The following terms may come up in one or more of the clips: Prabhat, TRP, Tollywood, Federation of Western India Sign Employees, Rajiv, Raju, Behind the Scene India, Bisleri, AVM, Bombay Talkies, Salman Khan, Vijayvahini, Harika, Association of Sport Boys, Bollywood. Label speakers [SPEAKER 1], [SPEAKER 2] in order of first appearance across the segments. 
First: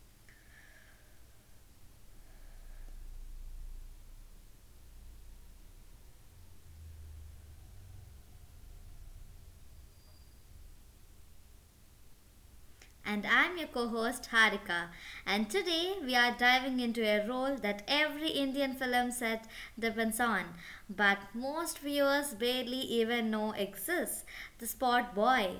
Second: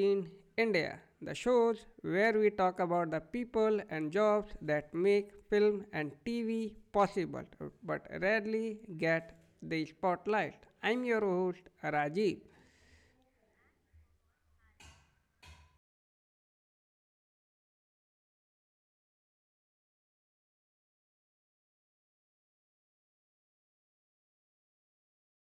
[SPEAKER 1] Scene India, the shows where we talk about the people and jobs that make film and TV possible but rarely get the spotlight. I'm your host Rajiv.
[SPEAKER 2] And I'm your co host Harika. And today we are diving into a role that every Indian film set depends on, but most viewers barely even know exists, the spot boy.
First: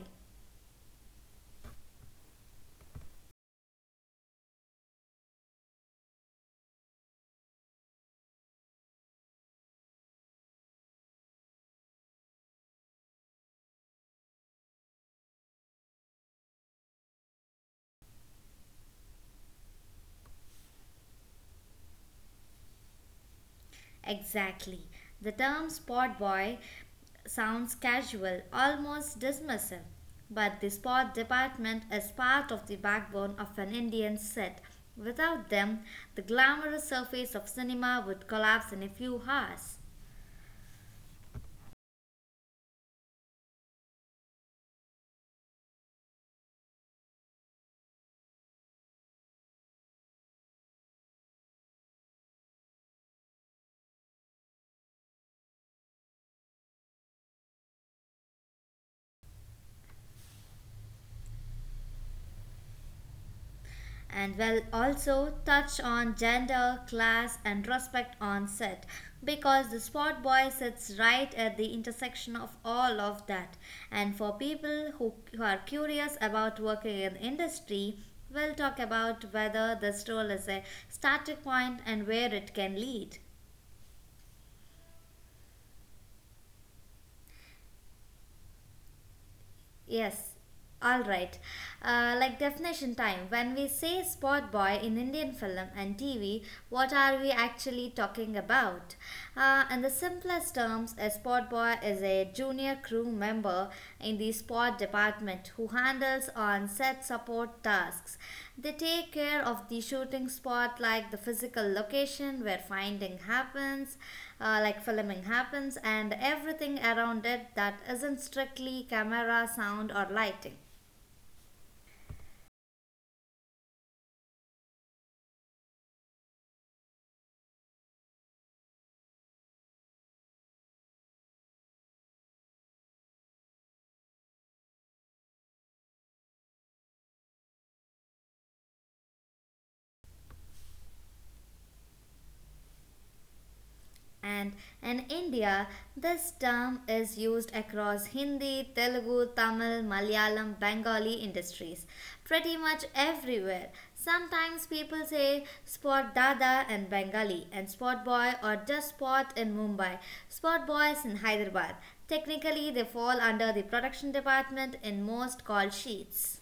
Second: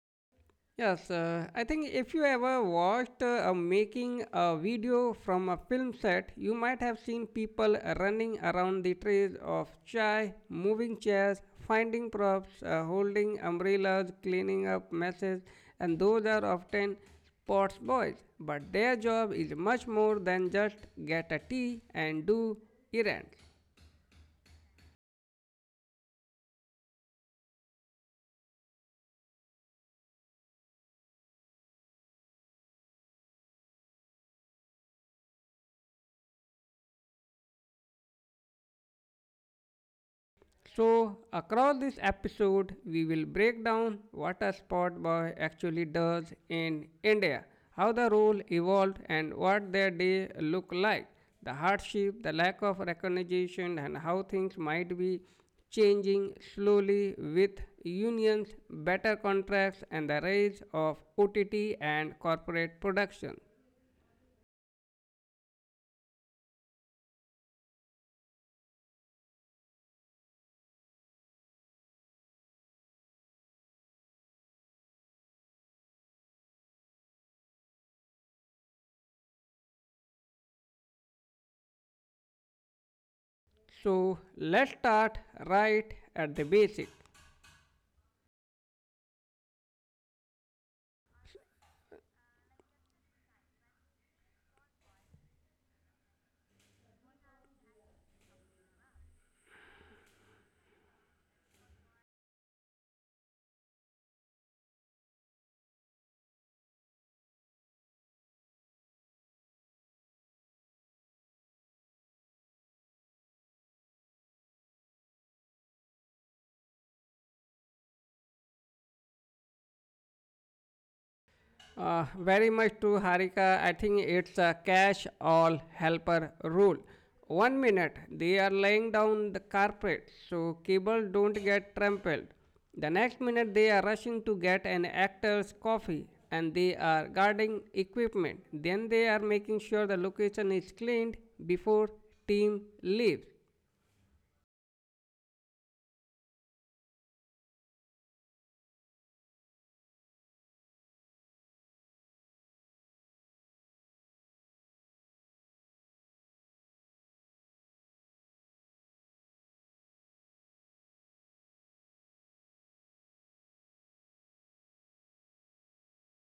[SPEAKER 1] Yes, I think if you ever watched a making a video from a film set, you might have seen people running around the trays of chai, moving chairs, finding props, holding umbrellas, cleaning up messes, and those are often sports boys. But their job is much more than just get a tea and do errands.
[SPEAKER 2] Exactly. The term spot boy sounds casual, almost dismissive. But the sport department is part of the backbone of an Indian set. Without them, the glamorous surface of cinema would collapse in a few hours.
[SPEAKER 1] So, across this episode, we will break down what a spot boy actually does in India, how the role evolved, and what their day look like, the hardship, the lack of recognition, and how things might be changing slowly with unions, better contracts, and the rise of OTT and corporate production.
[SPEAKER 2] And will also touch on gender, class, and respect on set because the sport boy sits right at the intersection of all of that. And for people who are curious about working in industry, we'll talk about whether this role is a starting point and where it can lead.
[SPEAKER 1] So, let's start right at the basics.
[SPEAKER 2] Yes, all right. Like definition time. When we say spot boy in Indian film and TV, what are we actually talking about? In the simplest terms, a spot boy is a junior crew member in the sport department who handles on-set support tasks. They take care of the shooting spot, like the physical location where finding happens, like filming happens, and everything around it that isn't strictly camera, sound, or lighting.
[SPEAKER 1] Very much to Harika. I think it's a cash all helper rule. One minute they are laying down the carpet so cable don't get trampled. The next minute they are rushing to get an actor's coffee and they are guarding equipment. Then they are making sure the location is cleaned before team leaves.
[SPEAKER 2] And in India, this term is used across Hindi, Telugu, Tamil, Malayalam, Bengali industries, pretty much everywhere. Sometimes people say spot dada in Bengali and spot boy or just spot in Mumbai, spot boys in Hyderabad. Technically, they fall under the production department in most call sheets.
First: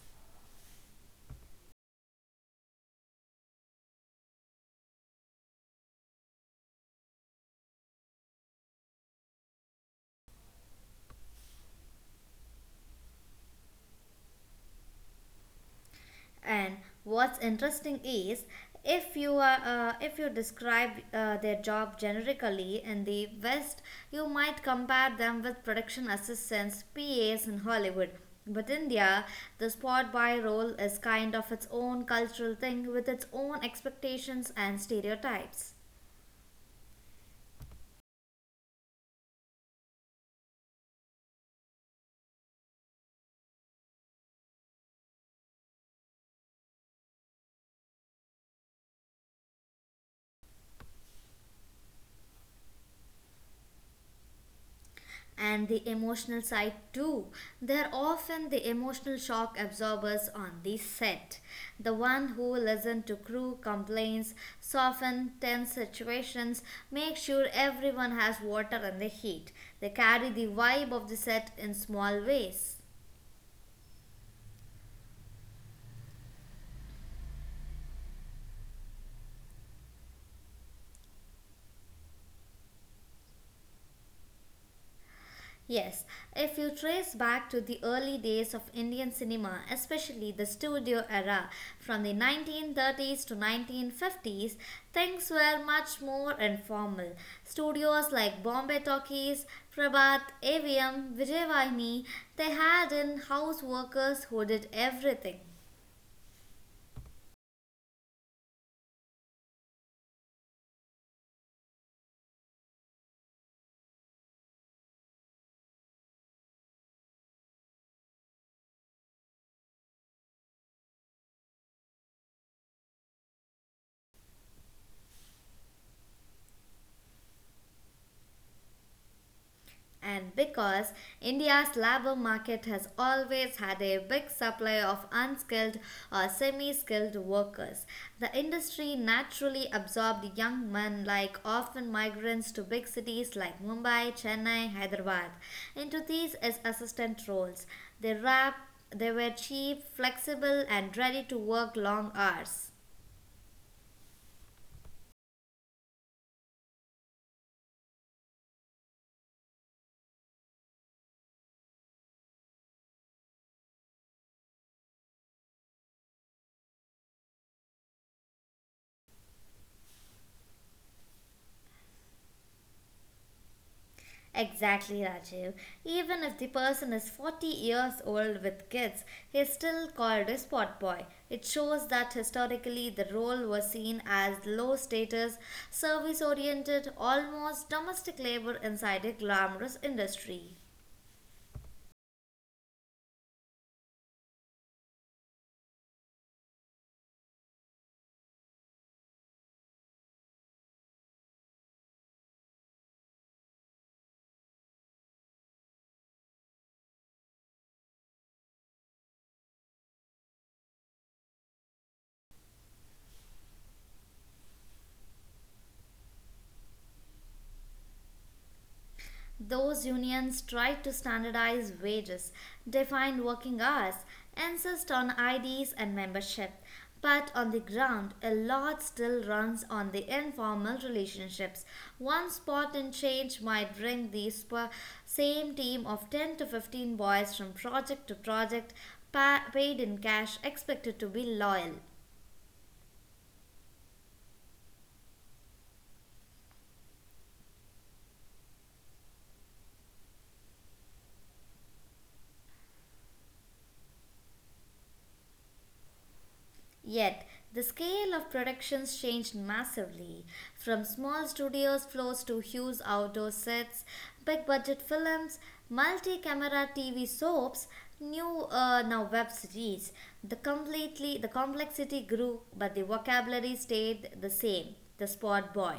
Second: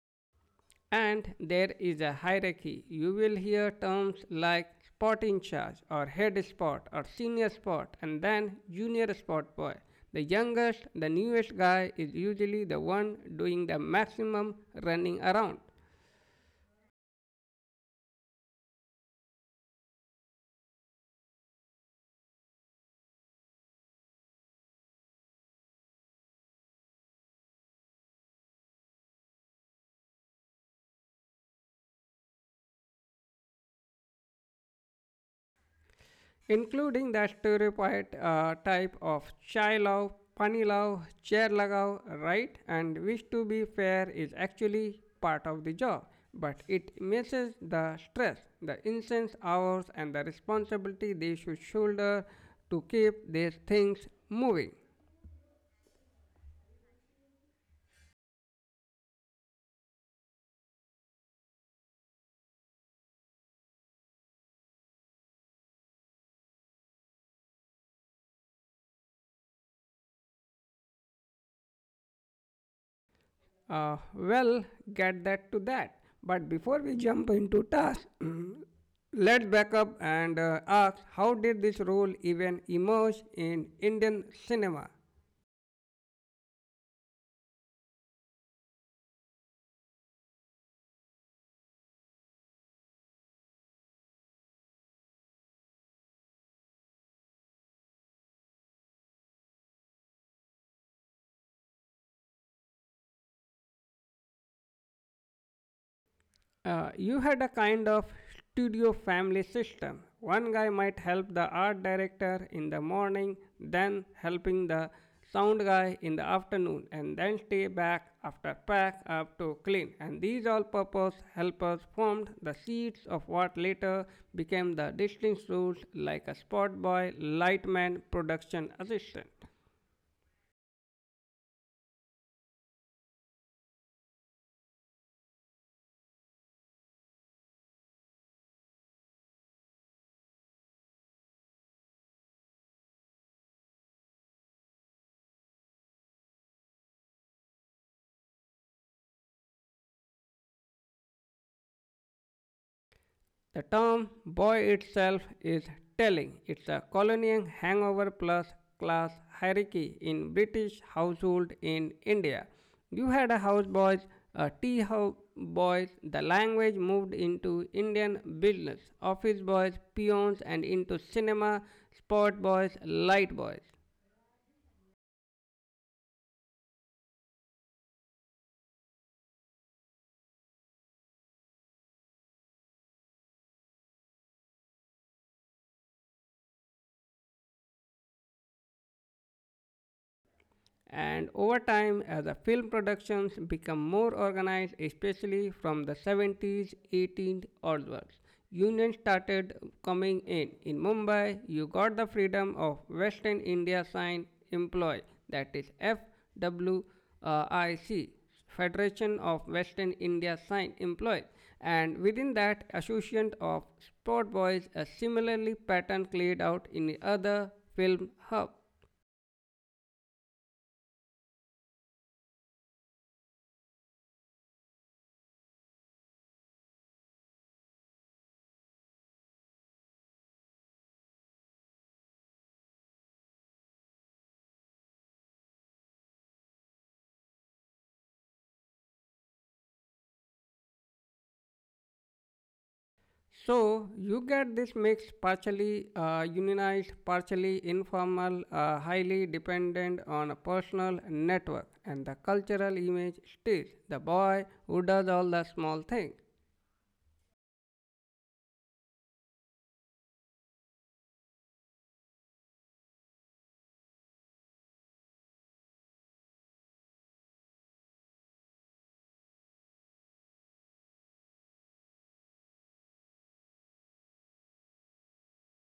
[SPEAKER 1] And there is a hierarchy. You will hear terms like spot in charge or head spot or senior spot and then junior spot boy. The youngest, the newest guy is usually the one doing the maximum running around.
[SPEAKER 2] And what's interesting is if you are if you describe their job generically in the West, you might compare them with production assistants, PAs in Hollywood. But India, the spot boy role is kind of its own cultural thing with its own expectations and stereotypes.
[SPEAKER 1] Including the stereotyped type of chai love, pani love, chair lagav, right? And which, to be fair, is actually part of the job, but it misses the stress, the intense hours, and the responsibility they should shoulder to keep these things moving.
[SPEAKER 2] And the emotional side too. They're often the emotional shock absorbers on the set. The one who listen to crew complaints, soften tense situations, make sure everyone has water in the heat. They carry the vibe of the set in small ways.
[SPEAKER 1] Uh, well, get that to that. But before we jump into tasks, let's back up and ask how did this role even emerge in Indian cinema?
[SPEAKER 2] Yes, if you trace back to the early days of Indian cinema, especially the studio era from the 1930s to 1950s, things were much more informal. Studios like Bombay Talkies, Prabhat, AVM, Vijayvahini, they had in-house workers who did everything.
[SPEAKER 1] You had a kind of studio family system. One guy might help the art director in the morning, then helping the sound guy in the afternoon, and then stay back after pack up to clean. And these all purpose helpers formed the seeds of what later became the distinct roles like a spot boy, light man, production assistant.
[SPEAKER 2] And because India's labor market has always had a big supply of unskilled or semi skilled workers, the industry naturally absorbed young men like often migrants to big cities like Mumbai, Chennai, Hyderabad into these as assistant roles. They, rap, they were cheap, flexible, and ready to work long hours.
[SPEAKER 1] The term boy itself is telling. It's a colonial hangover plus class hierarchy in British household in India. You had a houseboys, a tea house boys. The language moved into Indian business, office boys, peons, and into cinema, sport boys, light boys.
[SPEAKER 2] Exactly, Rajiv. Even if the person is 40 years old with kids, he is still called a spot boy. It shows that historically the role was seen as low status, service oriented, almost domestic labor inside a glamorous industry.
[SPEAKER 1] And over time, as the film productions become more organized, especially from the 70s, 80s onwards, unions started coming in. In Mumbai, you got the Freedom of Western India Sign Employee, that is FWIC, Federation of Western India Sign Employees, and within that, Association of Sport Boys, a similarly pattern played out in the other film hub.
[SPEAKER 2] Those unions tried to standardize wages, define working hours, insist on IDs and membership. But on the ground, a lot still runs on the informal relationships. One spot in change might bring same team of 10 to 15 boys from project to project, paid in cash, expected to be loyal.
[SPEAKER 1] So you get this mix partially unionized, partially informal, highly dependent on a personal network and the cultural image stays the boy who does all the small things.
[SPEAKER 2] Yet, the scale of productions changed massively, from small studios floors to huge outdoor sets, big budget films, multi camera TV soaps, new now web series. The complexity grew, but the vocabulary stayed the same. The sport boy.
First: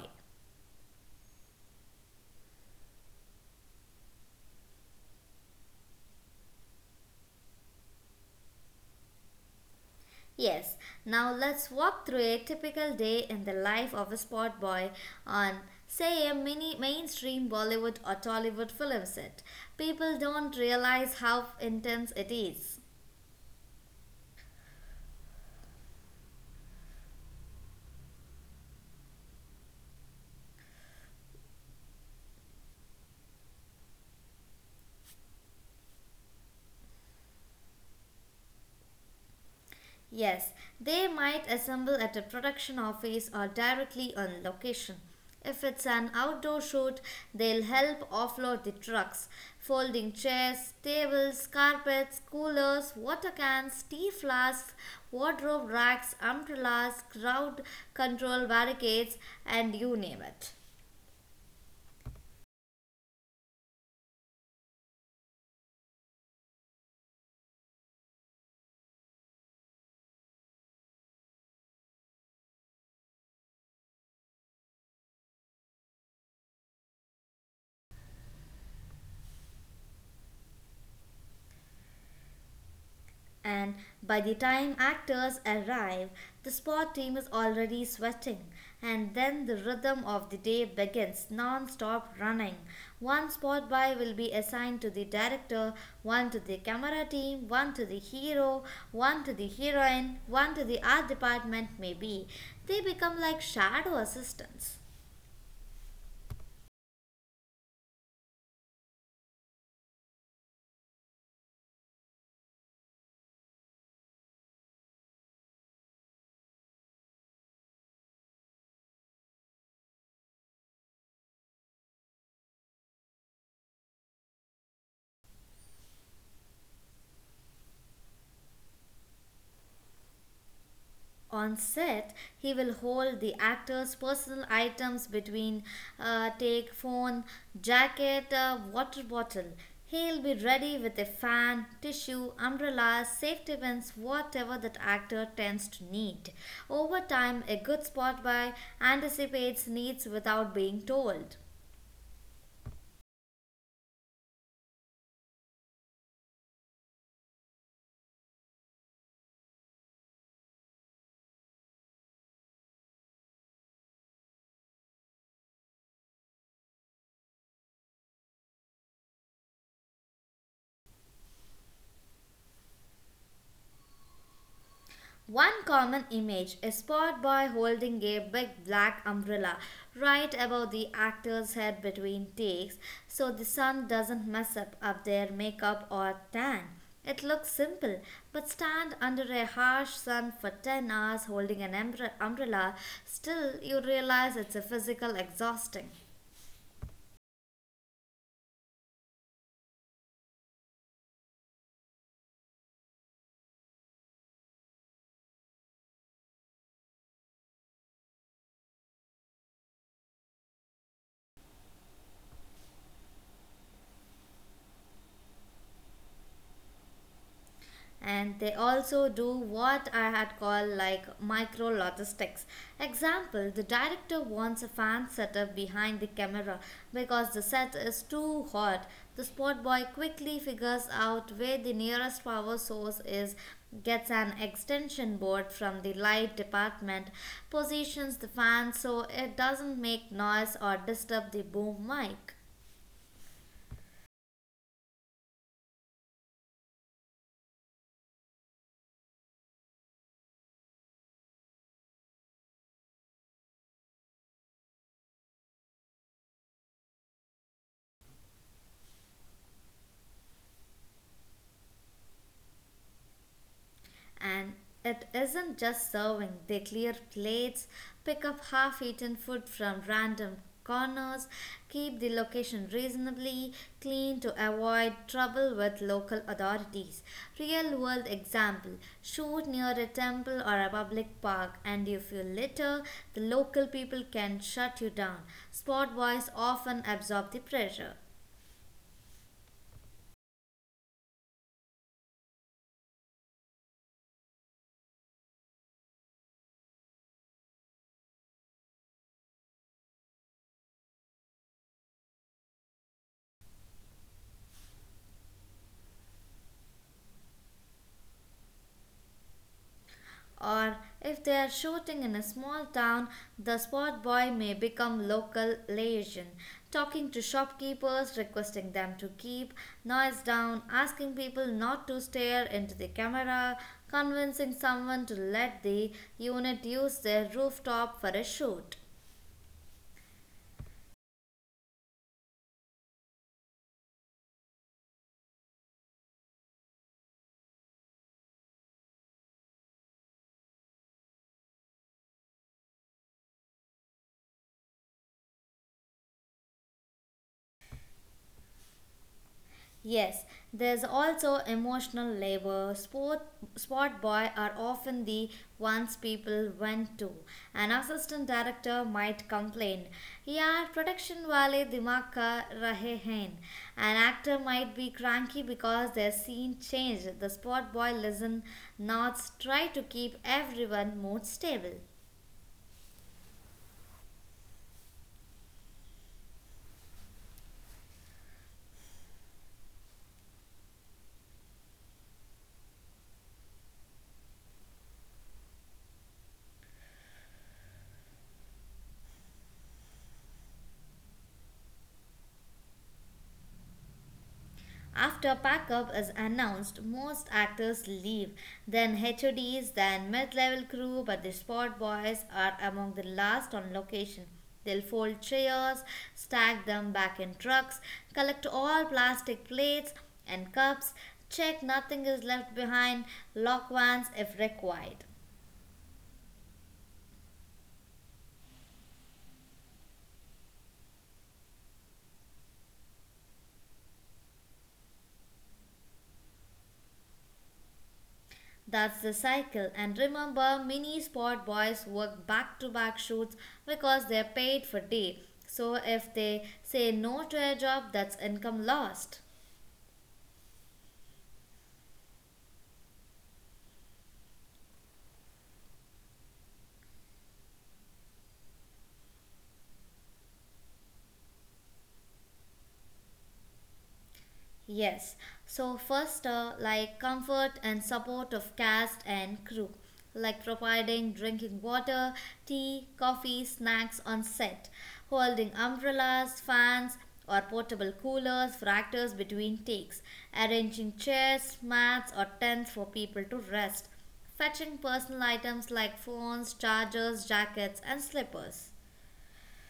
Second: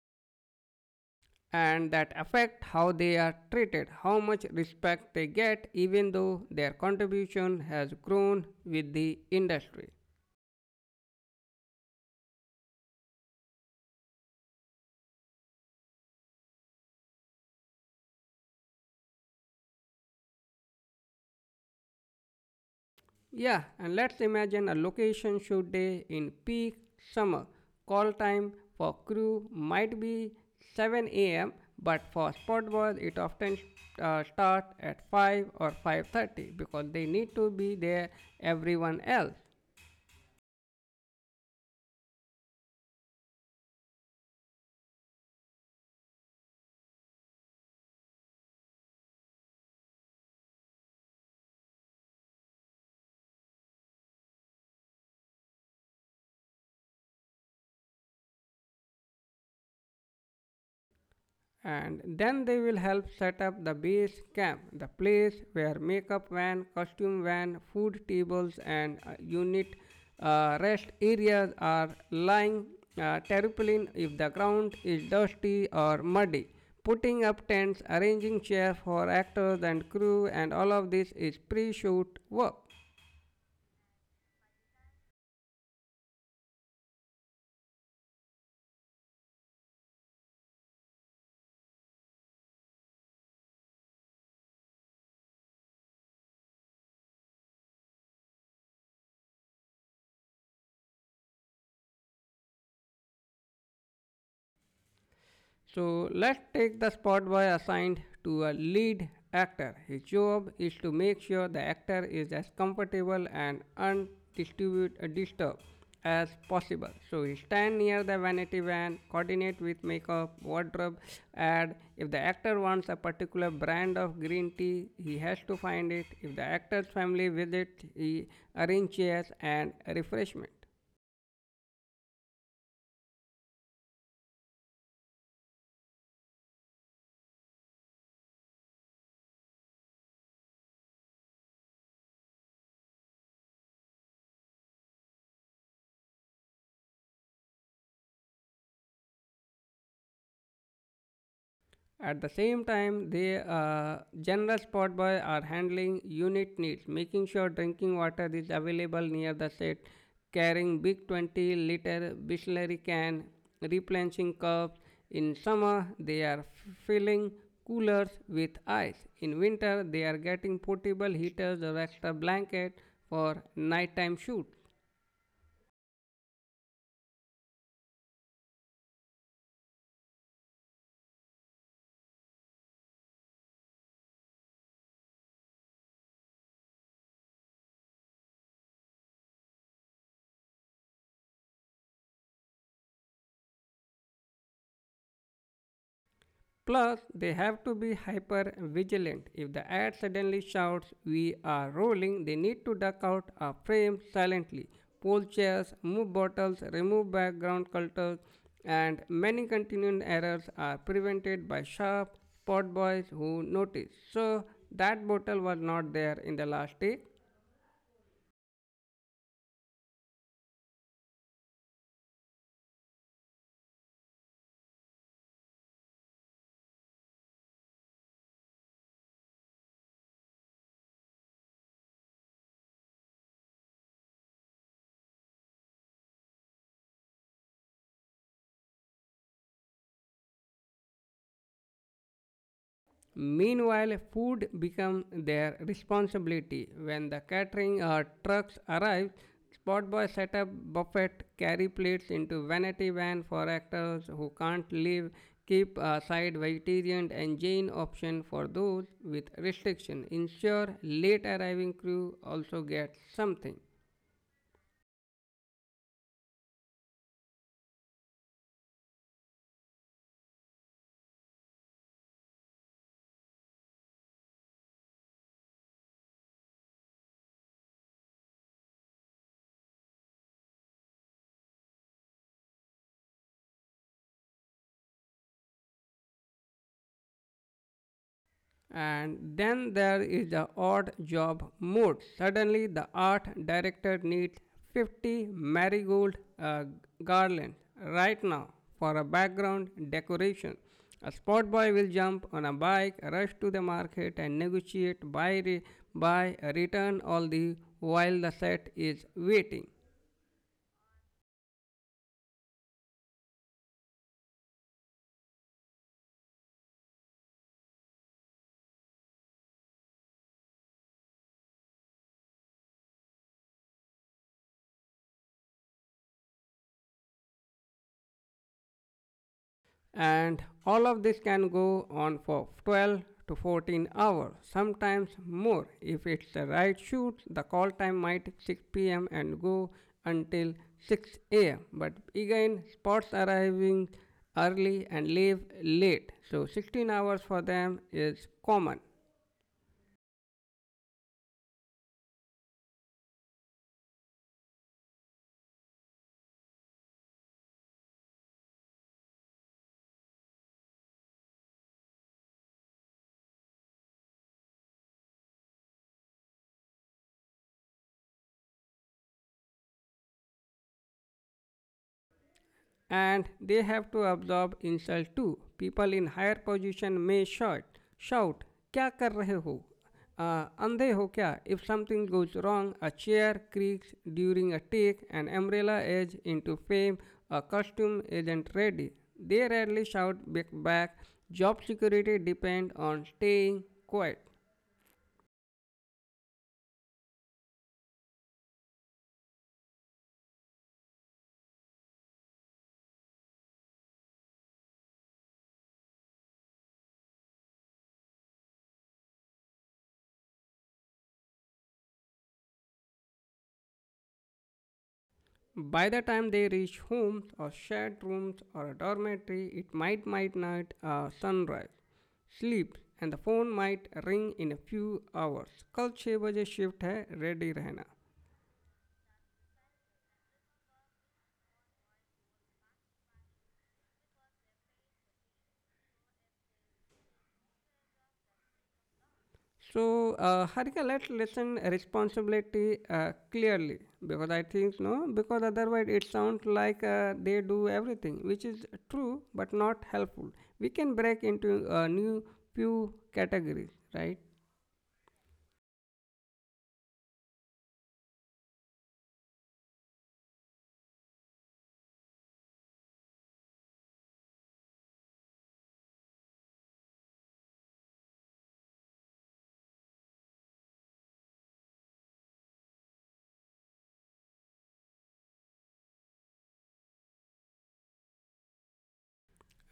[SPEAKER 1] And that affect how they are treated, how much respect they get even though their contribution has grown with the industry.
[SPEAKER 2] Yes, now let's walk through a typical day in the life of a spot boy on, say, a mini mainstream Bollywood or Tollywood film set. People don't realize how intense it is.
[SPEAKER 1] Yeah, and let's imagine a location shoot day in peak summer. Call time for crew might be 7 a.m., but for spot boys it often starts at 5 or 5:30 because they need to be there everyone else.
[SPEAKER 2] Yes, they might assemble at a production office or directly on location. If it's an outdoor shoot, they'll help offload the trucks, folding chairs, tables, carpets, coolers, water cans, tea flasks, wardrobe racks, umbrellas, crowd control barricades, and you name it.
[SPEAKER 1] And then they will help set up the base camp, the place where makeup van, costume van, food tables, and unit rest areas are lying terrapin if the ground is dusty or muddy. Putting up tents, arranging chairs for actors and crew, and all of this is pre shoot work.
[SPEAKER 2] And by the time actors arrive, the sport team is already sweating. And then the rhythm of the day begins non stop running. One spot buy will be assigned to the director, one to the camera team, one to the hero, one to the heroine, one to the art department, maybe. They become like shadow assistants.
[SPEAKER 1] So let's take the spot boy assigned to a lead actor. His job is to make sure the actor is as comfortable and undisturbed as possible. So he stand near the vanity van, coordinate with makeup, wardrobe, ad. If the actor wants a particular brand of green tea, he has to find it. If the actor's family visits, he arranges chairs and refreshment.
[SPEAKER 2] On set, he will hold the actor's personal items between take, phone, jacket, water bottle. He'll be ready with a fan, tissue, umbrella, safety pins, whatever that actor tends to need. Over time, a good spot by anticipates needs without being told.
[SPEAKER 1] At the same time, they generous sport boy are handling unit needs, making sure drinking water is available near the set, carrying big 20 liter bisleri can, replenishing cups. In summer, they are filling coolers with ice. In winter, they are getting portable heaters or extra blanket for nighttime shoot.
[SPEAKER 2] One common image is spot boy holding a big black umbrella right above the actor's head between takes so the sun doesn't mess up their makeup or tan. It looks simple, but stand under a harsh sun for 10 hours holding an umbrella, still you realize it's a physical exhausting.
[SPEAKER 1] Plus, they have to be hyper vigilant. If the ad suddenly shouts, we are rolling, they need to duck out of frame silently. Pull chairs, move bottles, remove background clutter, and many continuing errors are prevented by sharp spot boys who notice. So, that bottle was not there in the last day.
[SPEAKER 2] And they also do what I had called like micro logistics. Example, the director wants a fan setup behind the camera because the set is too hot. The spot boy quickly figures out where the nearest power source is, gets an extension board from the light department, positions the fan so it doesn't make noise or disturb the boom mic.
[SPEAKER 1] Meanwhile, food becomes their responsibility. When the catering or trucks arrive, spot boys set up buffet, carry plates into vanity van for actors who can't leave, keep a side vegetarian and Jain option for those with restriction. Ensure late arriving crew also get something.
[SPEAKER 2] And it isn't just serving, they clear plates, pick up half eaten food from random corners, keep the location reasonably clean to avoid trouble with local authorities. Real world example, shoot near a temple or a public park, and if you litter, the local people can shut you down. Spot boys often absorb the pressure.
[SPEAKER 1] And then there is the odd job mode suddenly the art director needs 50 marigold uh, garland right now for a background decoration a spot boy will jump on a bike rush to the market and negotiate buy, buy return all the while the set is waiting.
[SPEAKER 2] Or if they are shooting in a small town, the spot boy may become local liaison, talking to shopkeepers, requesting them to keep noise down, asking people not to stare into the camera, convincing someone to let the unit use their rooftop for a shoot.
[SPEAKER 1] And all of this can go on for 12 to 14 hours sometimes more if it's the right shoot the call time might 6 p.m. and go until 6 a.m. but again spots arriving early and leave late so 16 hours for them is common.
[SPEAKER 2] Yes, there's also emotional labor. Sport boy are often the ones people went to. An assistant director might complain, "Yaar, production wale दिमाग ka रहे हैं." An actor might be cranky because their scene changed. The sport boy listen, nods, try to keep everyone mood stable.
[SPEAKER 1] And they have to absorb insult too. People in higher position may shout, shout, क्या कर रहे हो? अंधे हो क्या? If something goes wrong, a chair creaks during a take, an umbrella edge into fame, a costume isn't ready. They rarely shout back. Job security depends on staying quiet.
[SPEAKER 2] After packup is announced, most actors leave. Then HODs, then mid level crew, but the spot boys are among the last on location. They'll fold chairs, stack them back in trucks, collect all plastic plates and cups, check nothing is left behind, lock vans if required.
[SPEAKER 1] By the time they reach homes or shared rooms or a dormitory, it might not sunrise. Sleep and the phone might ring in a few hours. कल छः बजे shift है ready रहना.
[SPEAKER 2] That's the cycle. And remember, mini sport boys work back to back shoots because they're paid for day. So if they say no to a job, that's income lost.
[SPEAKER 1] So, Harika, let's listen responsibility clearly because I think no, because otherwise it sounds like they do everything, which is true but not helpful. We can break into a new few categories, right?
[SPEAKER 2] Yes. So first, like comfort and support of cast and crew, like providing drinking water, tea, coffee, snacks on set, holding umbrellas, fans, or portable coolers for actors between takes, arranging chairs, mats, or tents for people to rest, fetching personal items like phones, chargers, jackets, and slippers.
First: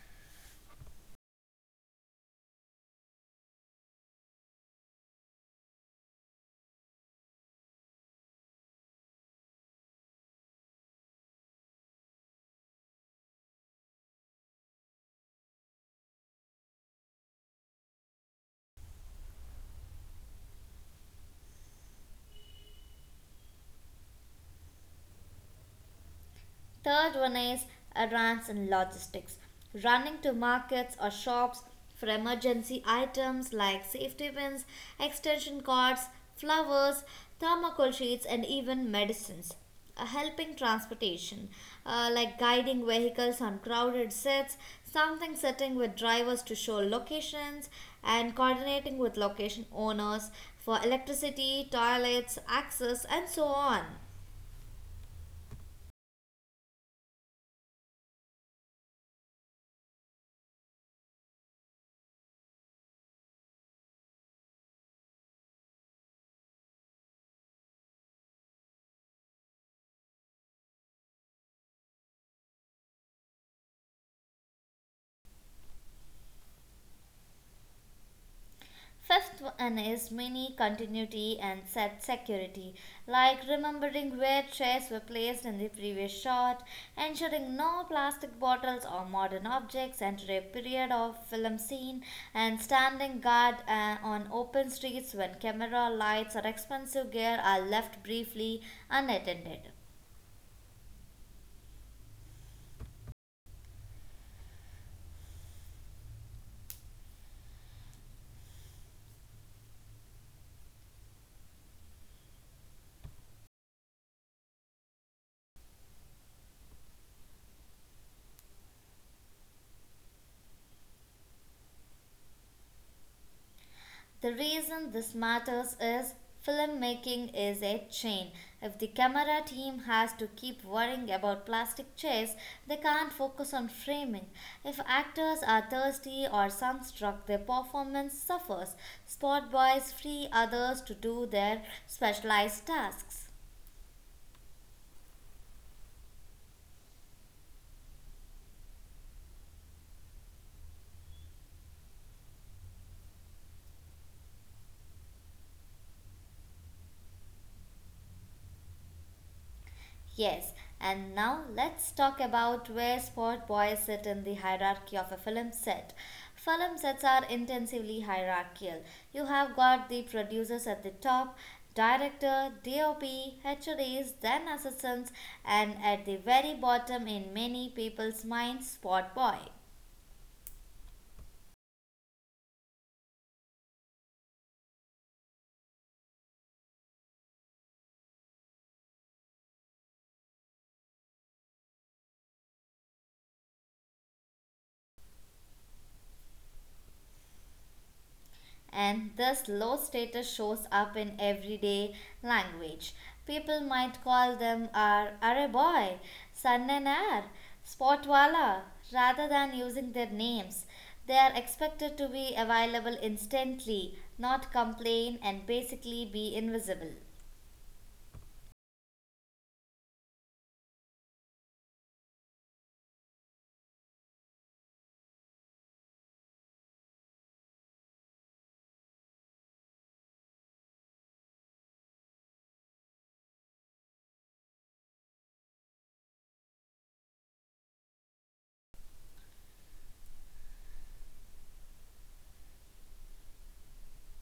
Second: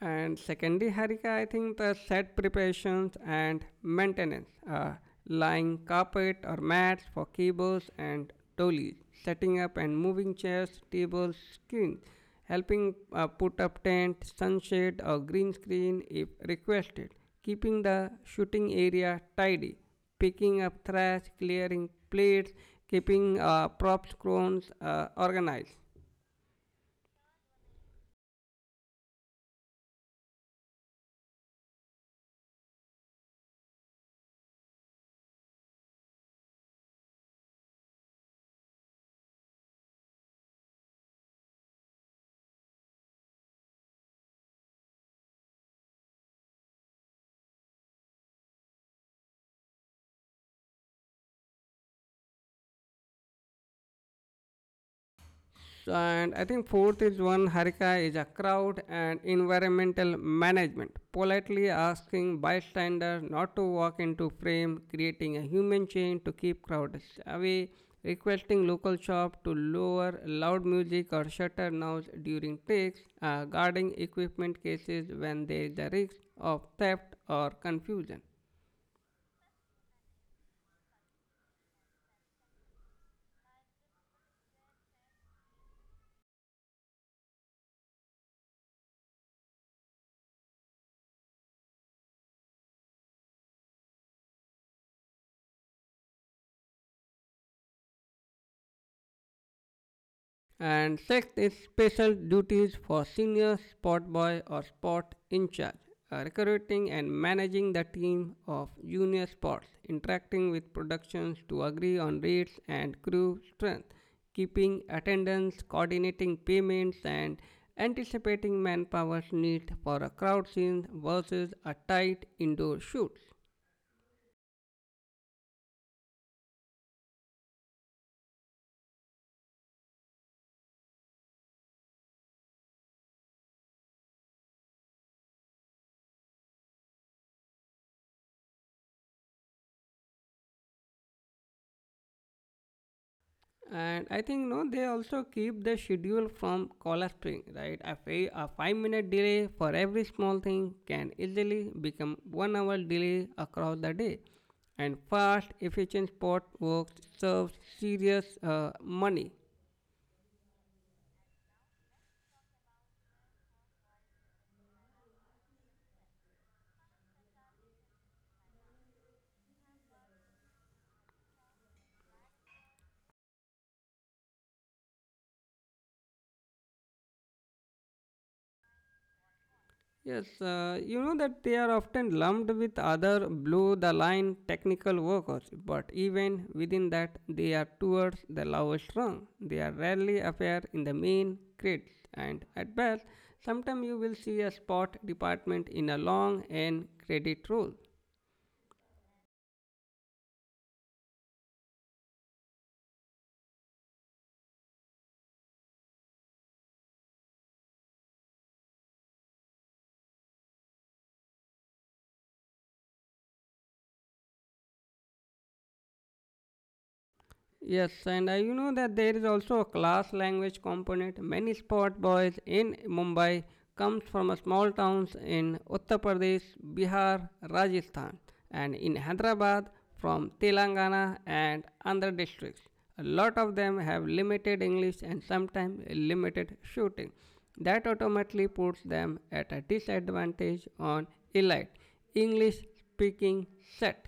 [SPEAKER 1] And secondly, Harika, I think the set preparations and maintenance, lying carpet or mats for keyboards and dollies, setting up and moving chairs, tables, screens, helping put up tent, sunshade or green screen if requested, keeping the shooting area tidy, picking up trash, clearing plates, keeping props, crones organized.
[SPEAKER 2] Third one is advance in logistics. Running to markets or shops for emergency items like safety pins, extension cords, flowers, thermocol sheets, and even medicines. Helping transportation, like guiding vehicles on crowded sets, something sitting with drivers to show locations, and coordinating with location owners for electricity, toilets, access, and so on.
[SPEAKER 1] And I think fourth is one Harika is a crowd and environmental management, politely asking bystanders not to walk into frame, creating a human chain to keep crowds away, requesting local shop to lower loud music or shutter noise during takes, guarding equipment cases when there is a risk of theft or confusion.
[SPEAKER 2] Fifth one is mini continuity and set security, like remembering where trays were placed in the previous shot, ensuring no plastic bottles or modern objects enter a period of film scene, and standing guard on open streets when camera lights or expensive gear are left briefly unattended.
[SPEAKER 1] And sixth is special duties for senior sport boy or sport in charge, recruiting and managing the team of junior sports, interacting with productions to agree on rates and crew strength, keeping attendance, coordinating payments, and anticipating manpower's need for a crowd scene versus a tight indoor shoot.
[SPEAKER 2] The reason this matters is filmmaking is a chain. If the camera team has to keep worrying about plastic chairs, they can't focus on framing. If actors are thirsty or sunstruck, their performance suffers. Spot boys free others to do their specialized tasks.
[SPEAKER 1] And I think no they also keep the schedule from color string right a, a 5 minute delay for every small thing can easily become 1 hour delay across the day and fast efficient spot works serves serious money.
[SPEAKER 2] Yes, and now let's talk about where Sport Boys sit in the hierarchy of a film set. Film sets are intensively hierarchical. You have got the producers at the top, director, DOP, HODs, then assistants, and at the very bottom in many people's minds, Sport Boy.
[SPEAKER 1] Yes, you know that they are often lumped with other blue the line technical workers, but even within that, they are towards the lowest rung. They are rarely appear in the main grids, and at best, sometimes you will see a spot department in a long N credit role.
[SPEAKER 2] And this low status shows up in everyday language. People might call them our are boy, sannanar, spotwala, rather than using their names. They are expected to be available instantly, not complain, and basically be invisible.
[SPEAKER 1] Yes, and you know that there is also a class language component. Many sport boys in Mumbai comes from a small towns in Uttar Pradesh, Bihar, Rajasthan, and in Hyderabad from Telangana and Andhra districts. A lot of them have limited English and sometimes limited shooting. That automatically puts them at a disadvantage on elite English speaking set.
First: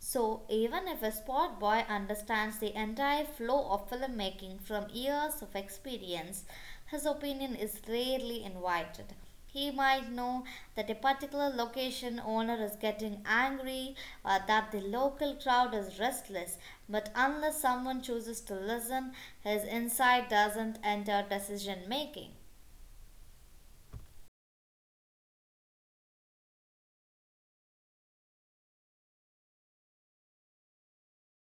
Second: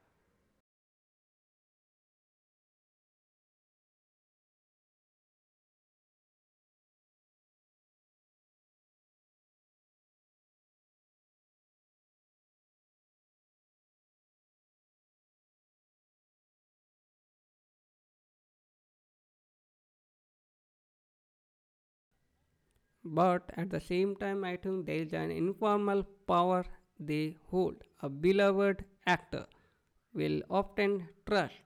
[SPEAKER 2] So, even if a sport boy understands the entire flow of filmmaking from years of experience, his opinion is rarely invited. He might know that a particular location owner is getting angry or that the local crowd is restless, but unless someone chooses to listen, his insight doesn't enter decision making.
[SPEAKER 1] But at the same time, I think there is an informal power they hold. A beloved actor will often trust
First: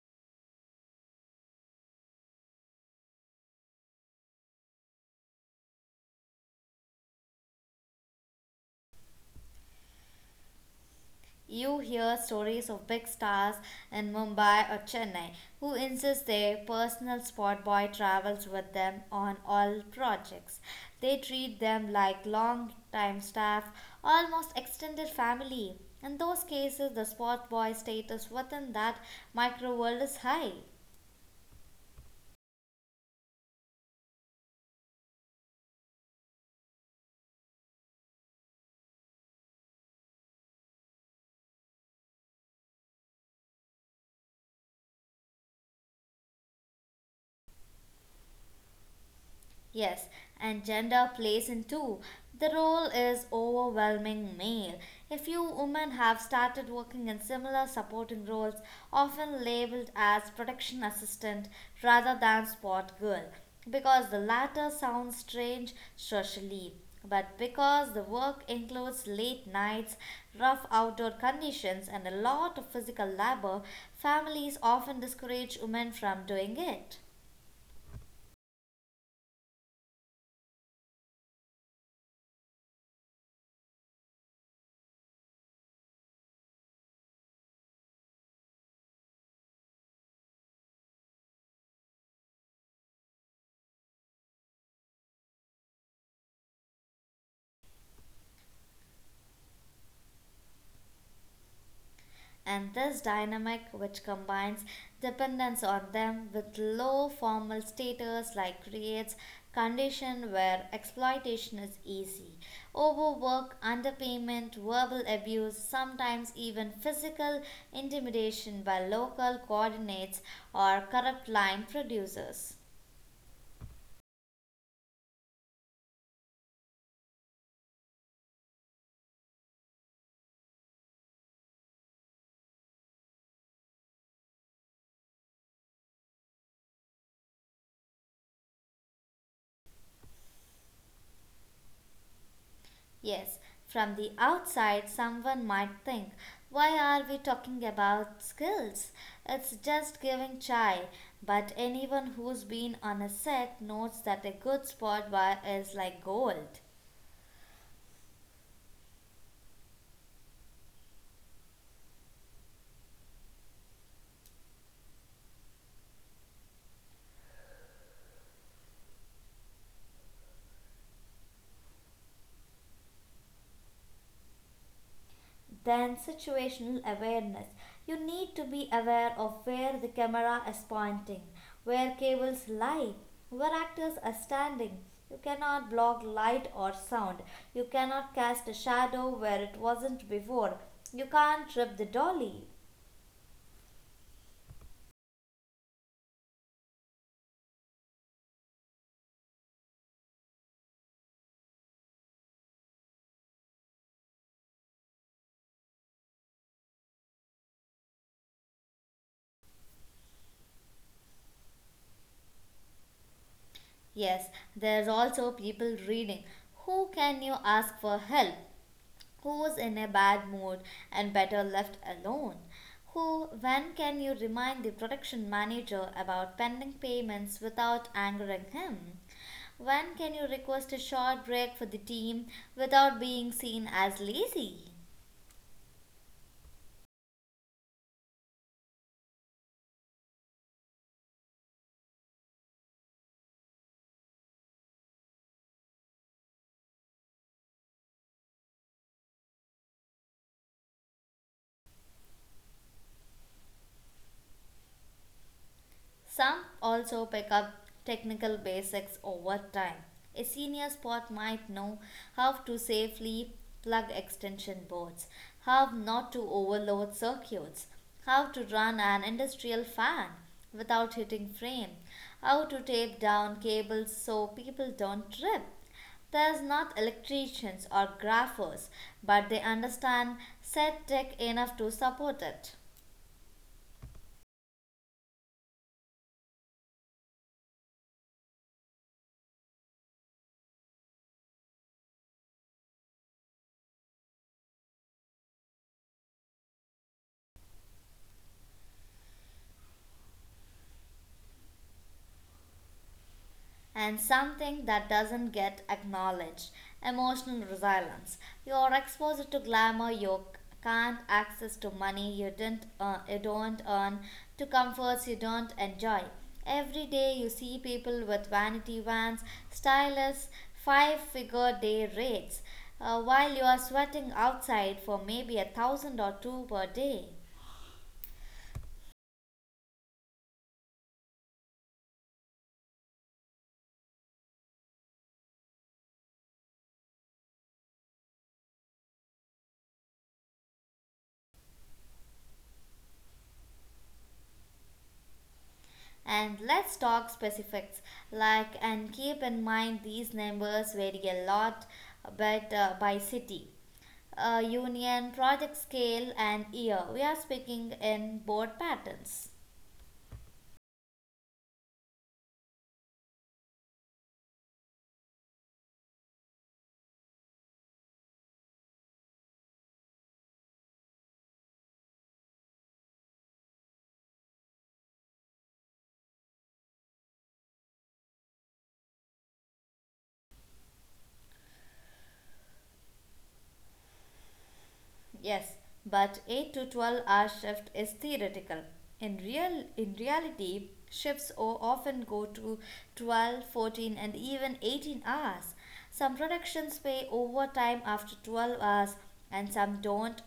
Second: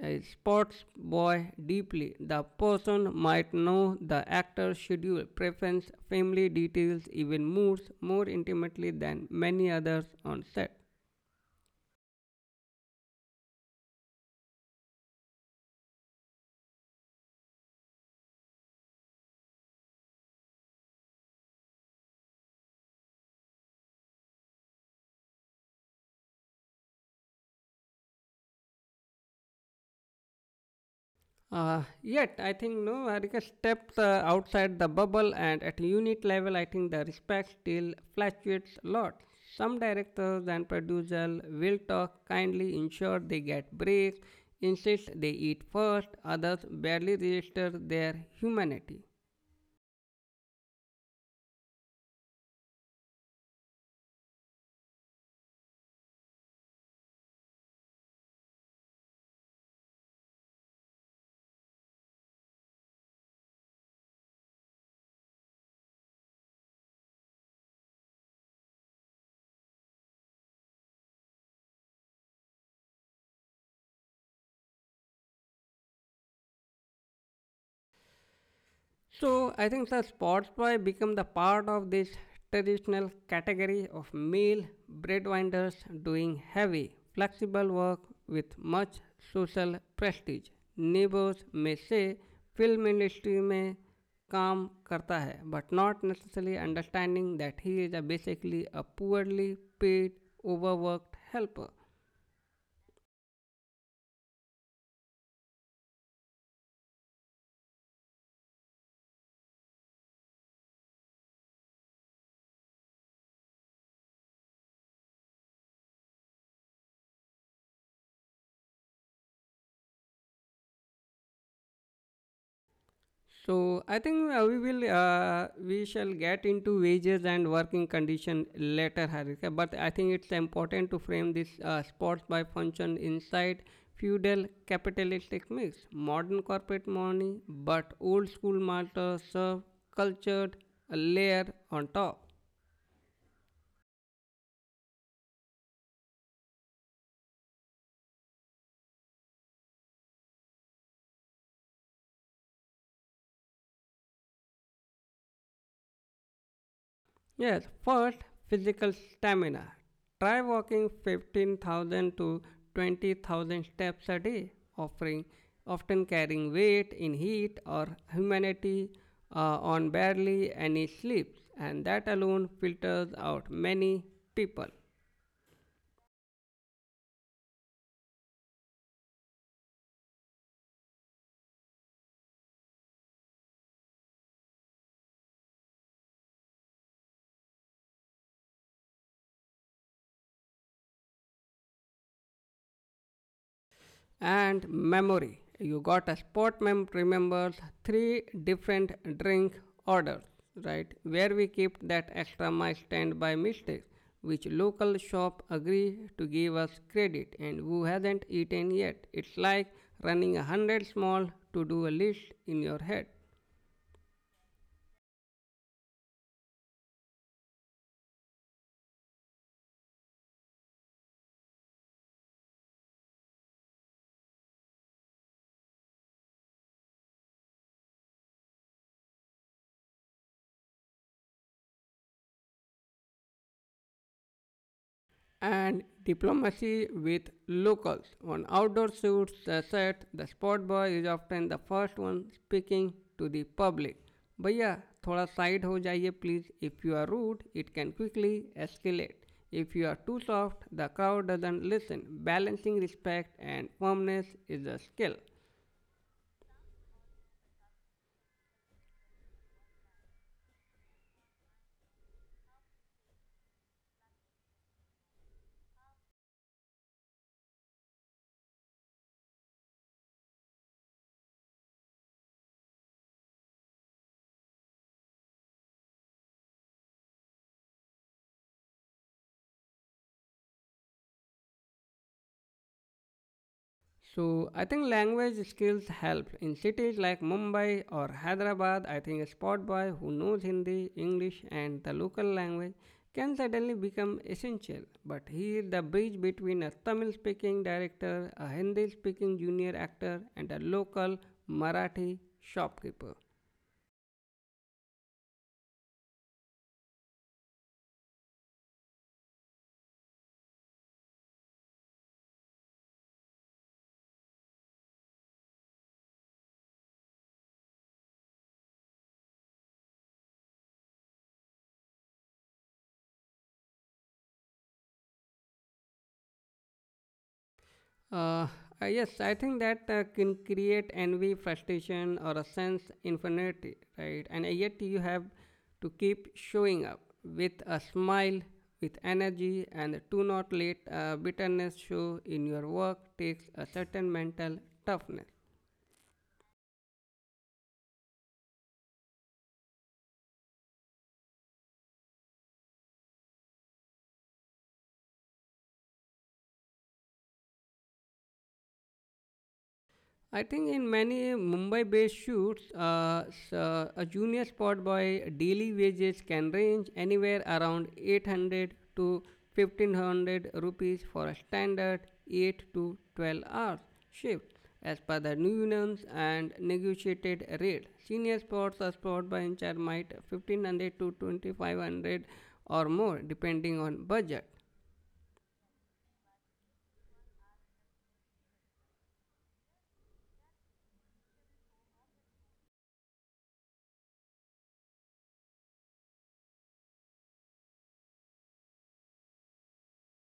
[SPEAKER 1] a sports boy deeply. The person might know the actor's schedule, preference, family details, even moods more intimately than many others on set.
[SPEAKER 2] You hear stories of big stars in Mumbai or Chennai who insist their personal sport boy travels with them on all projects. They treat them like long time staff, almost extended family. In those cases, the sport boy status within that micro world is high.
[SPEAKER 1] Yet, I think no, Harika steps outside the bubble, and at unit level, I think the respect still fluctuates a lot. Some directors and producers will talk kindly, ensure they get breaks, insist they eat first, others barely register their humanity.
[SPEAKER 2] Yes, and gender plays in too. The role is overwhelming male. A few women have started working in similar supporting roles, often labeled as protection assistant rather than sport girl, because the latter sounds strange socially. But because the work includes late nights, rough outdoor conditions, and a lot of physical labor, families often discourage women from doing it.
[SPEAKER 1] So I think the Spotify become the part of this traditional category of male breadwinners doing heavy, flexible work with much social prestige. Neighbors may say film industry में काम करता है but not necessarily understanding that he is a basically a poorly paid overworked helper.
[SPEAKER 2] And this dynamic, which combines dependence on them with low formal status, like creates condition where exploitation is easy. Overwork, underpayment, verbal abuse, sometimes even physical intimidation by local coordinates or corrupt line producers.
[SPEAKER 1] So I think we shall get into wages and working condition later, Harika. But I think it's important to frame this sports by function inside feudal capitalistic mix, modern corporate money, but old school master serve cultured layer on top.
[SPEAKER 2] Yes, from the outside, someone might think, why are we talking about skills? It's just giving chai. But anyone who's been on a set knows that a good spot bar is like gold.
[SPEAKER 1] Yes, first, physical stamina. Try walking 15,000 to 20,000 steps a day, offering, often carrying weight in heat or humidity, on barely any sleep, and that alone filters out many people.
[SPEAKER 2] Then situational awareness. You need to be aware of where the camera is pointing, where cables lie, where actors are standing. You cannot block light or sound. You cannot cast a shadow where it wasn't before. You can't trip the dolly.
[SPEAKER 1] And memory. You got a sport mem remembers three different drink orders, right? Where we keep that extra mile stand by mistake, which local shop agree to give us credit, and who hasn't eaten yet. It's like running a hundred small to do a list in your head.
[SPEAKER 2] Yes, there's also people reading. Who can you ask for help? Who's in a bad mood and better left alone. Who, when can you remind the production manager about pending payments without angering him? When can you request a short break for the team without being seen as lazy?
[SPEAKER 1] And diplomacy with locals. On outdoor shoots, the set, the spot boy is often the first one speaking to the public. भैया थोड़ा side हो जाइए please if you are rude it can quickly escalate if you are too soft the crowd doesn't listen balancing respect and firmness is a skill.
[SPEAKER 2] Some also pick up technical basics over time. A senior spot might know how to safely plug extension boards, how not to overload circuits, how to run an industrial fan without hitting frame, how to tape down cables so people don't trip. There's not electricians or graphers, but they understand set tech enough to support it.
[SPEAKER 1] So I think language skills help in cities like Mumbai or Hyderabad. I think a spot boy who knows Hindi, English, and the local language can suddenly become essential. But here the bridge between a Tamil-speaking director, a Hindi-speaking junior actor, and a local Marathi shopkeeper.
[SPEAKER 2] And something that doesn't get acknowledged emotional resilience. You're exposed to glamour you can't access, to money you didn't earn, you don't earn, to comforts you don't enjoy. Every day you see people with vanity vans, stylish, five figure day rates, while you are sweating outside for maybe a thousand or two per day.
[SPEAKER 1] Uh, yes, I think that can create envy, frustration, or a sense infinity, right? And yet you have to keep showing up with a smile, with energy, and do not let bitterness show in your work takes a certain mental toughness.
[SPEAKER 2] And let's talk specifics like and keep in mind these numbers vary a lot but by city union project scale and year we are speaking in board patterns.
[SPEAKER 1] I think in many Mumbai-based shoots, a junior spot boy daily wages can range anywhere around 800 to 1500 rupees for a standard 8 to 12 hours shift as per the new unions and negotiated rate. Senior spots or spot by in charge might 1500 to 2500 or more depending on budget.
[SPEAKER 2] Yes, but 8 to 12 hour shift is theoretical. In reality, shifts often go to 12, 14, and even 18 hours. Some productions pay overtime after 12 hours and some don't,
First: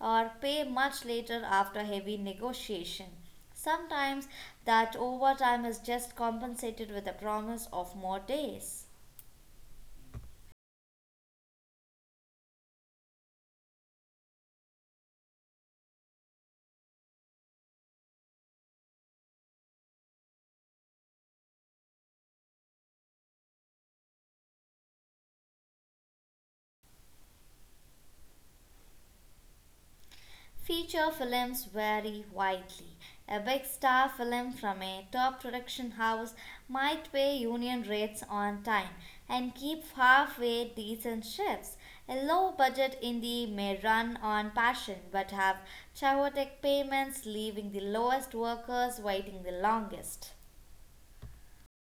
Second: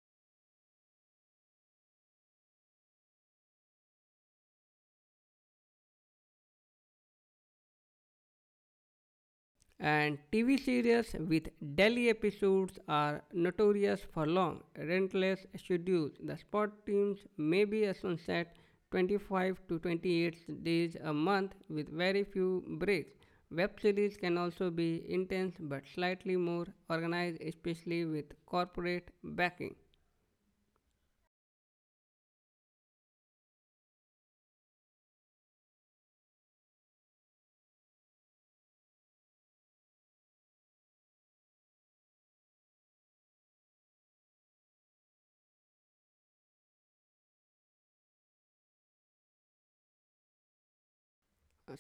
[SPEAKER 2] or pay much later after heavy negotiation. Sometimes that overtime is just compensated with a promise of more days.
[SPEAKER 1] And TV series with daily episodes are notorious for long, relentless schedules. The sport teams may be a sunset 25 to 28 days a month with very few breaks. Web series can also be intense but slightly more organized, especially with corporate backing.
[SPEAKER 2] Feature films vary widely. A big star film from a top production house might pay union rates on time and keep halfway decent shifts. A low budget indie may run on passion but have chaotic payments, leaving the lowest workers waiting the longest.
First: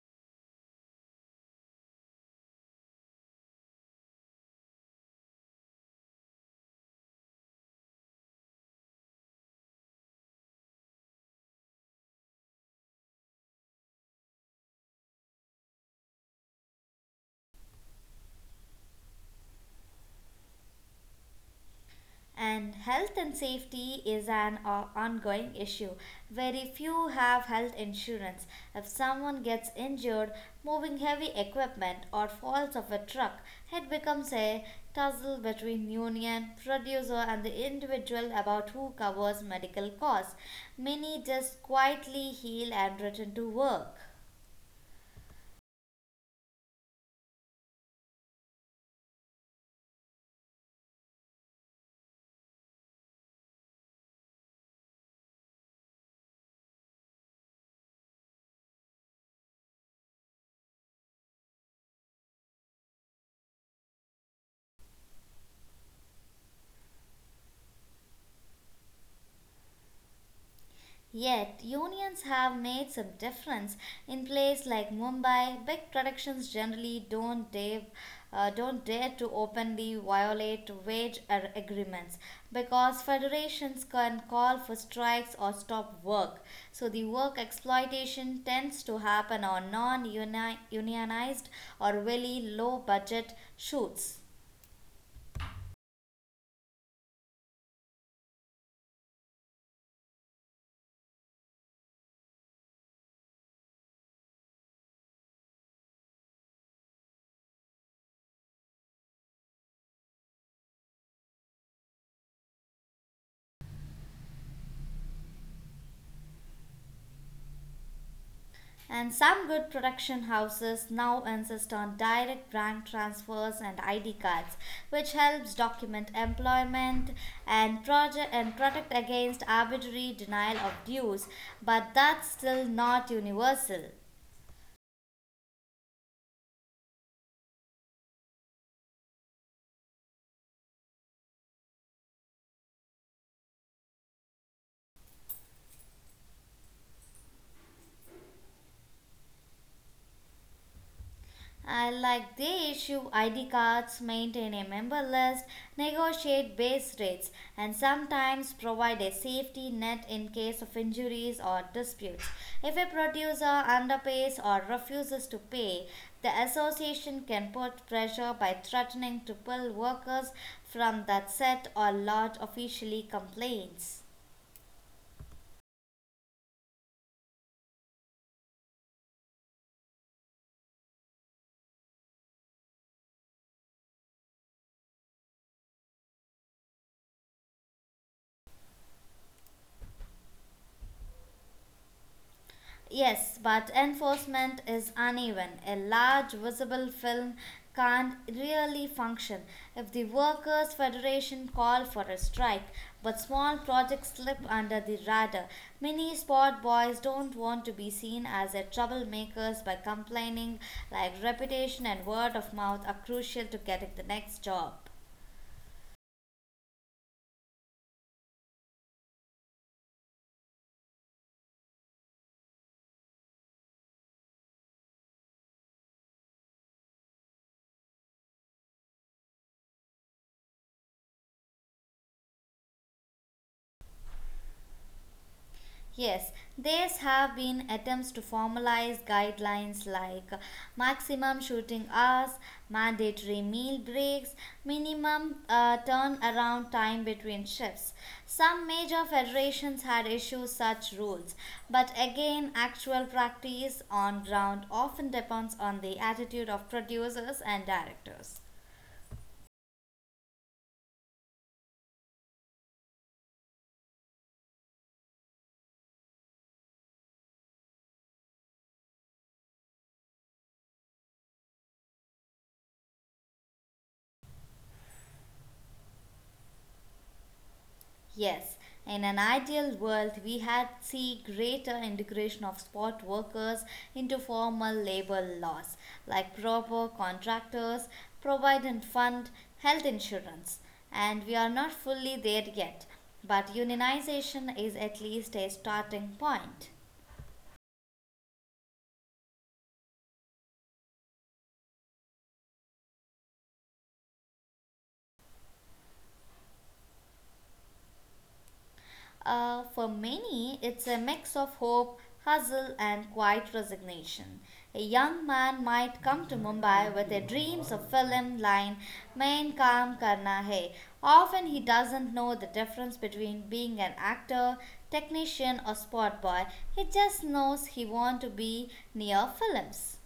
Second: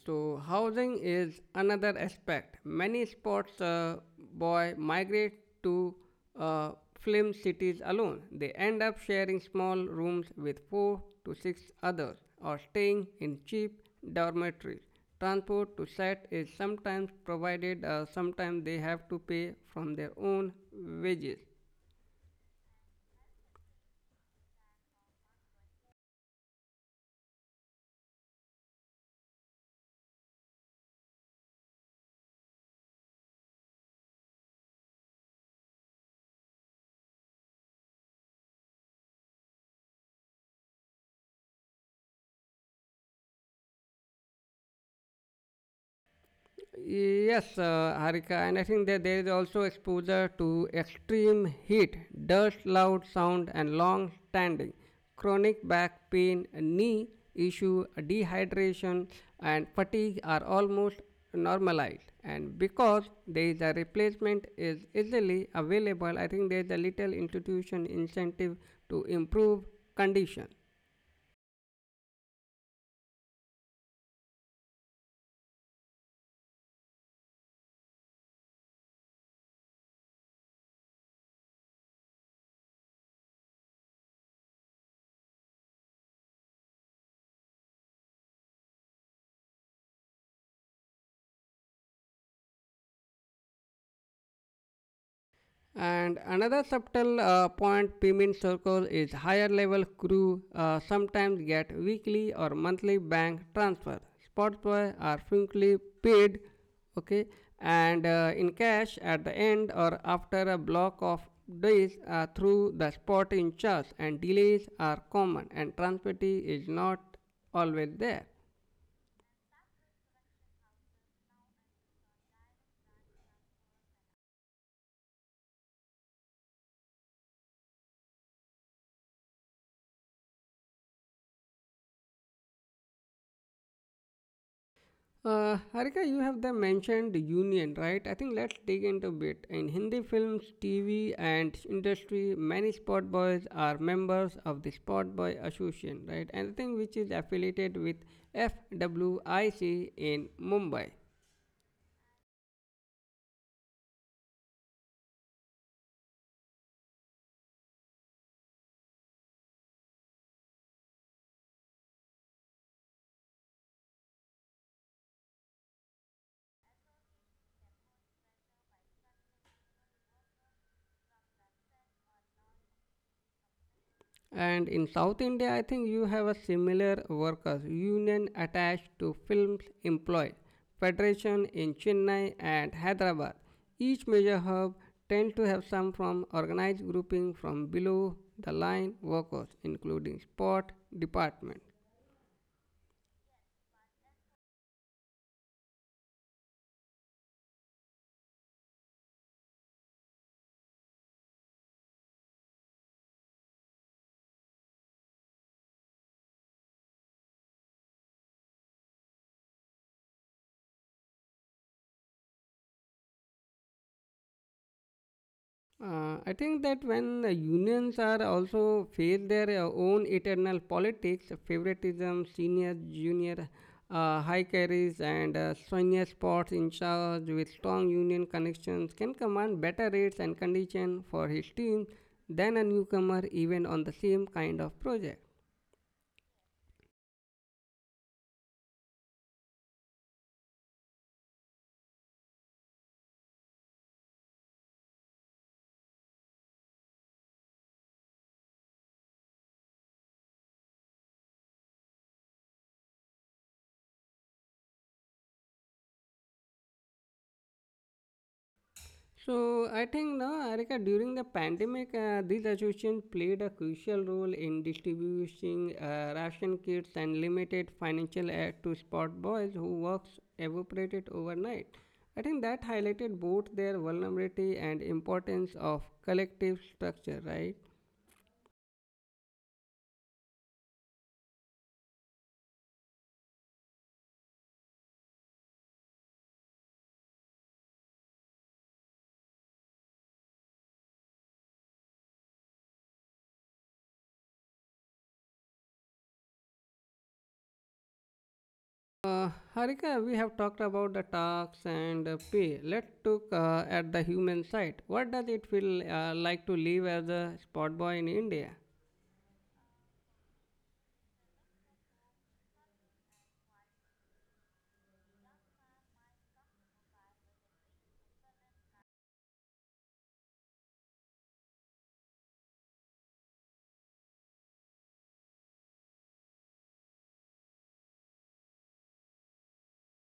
[SPEAKER 1] So housing is another aspect. Many sports boy migrate to uh, film cities alone. They end up sharing small rooms with 4 to 6 others or staying in cheap dormitories. Transport to set is sometimes provided, sometimes they have to pay from their own wages.
[SPEAKER 2] And health and safety is an ongoing issue. Very few have health insurance. If someone gets injured moving heavy equipment or falls off a truck, it becomes a tussle between union, producer, and the individual about who covers medical costs. Many just quietly heal and return to work.
[SPEAKER 1] Yes, Harika, and I think that there is also exposure to extreme heat, dust, loud sound, and long standing, chronic back pain, knee issue, dehydration, and fatigue are almost normalized. And because there is a replacement is easily available, I think there is a little institution incentive to improve condition.
[SPEAKER 2] Yet, unions have made some difference in places like Mumbai. Big productions generally don't dare to openly violate wage agreements because federations can call for strikes or stop work. So, the work exploitation tends to happen on non unionized or really low budget shoots.
[SPEAKER 1] And another subtle point payment circle is higher level crew sometimes get weekly or monthly bank transfer. Sportsboy are frequently paid, okay, and in cash at the end or after a block of days through the spot in charge. And delays are common, and transparency is not always there.
[SPEAKER 2] And some good production houses now insist on direct bank transfers and ID cards, which helps document employment and project and protect against arbitrary denial of dues, but that's still not universal.
[SPEAKER 1] Harika, you have the mentioned union, right? I think let's dig into it. In Hindi films, TV, and industry, many sport boys are members of the Sport Boy Association, right? Anything which is affiliated with FWIC in Mumbai.
[SPEAKER 2] Like they issue ID cards, maintain a member list, negotiate base rates, and sometimes provide a safety net in case of injuries or disputes. If a producer underpays or refuses to pay, the association can put pressure by threatening to pull workers from that set or lodge officially complaints.
[SPEAKER 1] And in South India, I think you have a similar workers union attached to films employ federation in Chennai and Hyderabad. Each major hub tend to have some from organized grouping from below the line workers, including sport department.
[SPEAKER 2] Yes, but enforcement is uneven. A large visible film can't really function if the workers' federation call for a strike, but small projects slip under the radar. Many sport boys don't want to be seen as a troublemakers by complaining like reputation and word of mouth are crucial to getting the next job.
[SPEAKER 1] I think that when the unions are also face their own eternal politics, favoritism, senior, junior, high carries, and senior spots in charge with strong union connections can command better rates and condition for his team than a newcomer even on the same kind of project.
[SPEAKER 2] Yes, there have been attempts to formalize guidelines like maximum shooting hours, mandatory meal breaks, minimum turnaround time between shifts. Some major federations had issued such rules, but again, actual practice on ground often depends on the attitude of producers and directors.
[SPEAKER 1] So I think no, Arika, during the pandemic, these associations played a crucial role in distributing ration kits and limited financial aid to spot boys who works evaporated overnight. I think that highlighted both their vulnerability and importance of collective structure, right?
[SPEAKER 2] Yes, in an ideal world, we had see greater integration of spot workers into formal labor laws, like proper contractors, provident fund, health insurance. And we are not fully there yet, but unionization is at least a starting point.
[SPEAKER 1] Harika, we have talked about the tax and pay. Let's look at the human side. What does it feel like to live as a spot boy in India?
[SPEAKER 2] For many, it's a mix of hope, hustle, and quiet resignation. A young man might come to Mumbai with a dreams of film line, main kaam karna hai. Often he doesn't know the difference between being an actor, technician, or sport boy. He just knows he wants to be near films.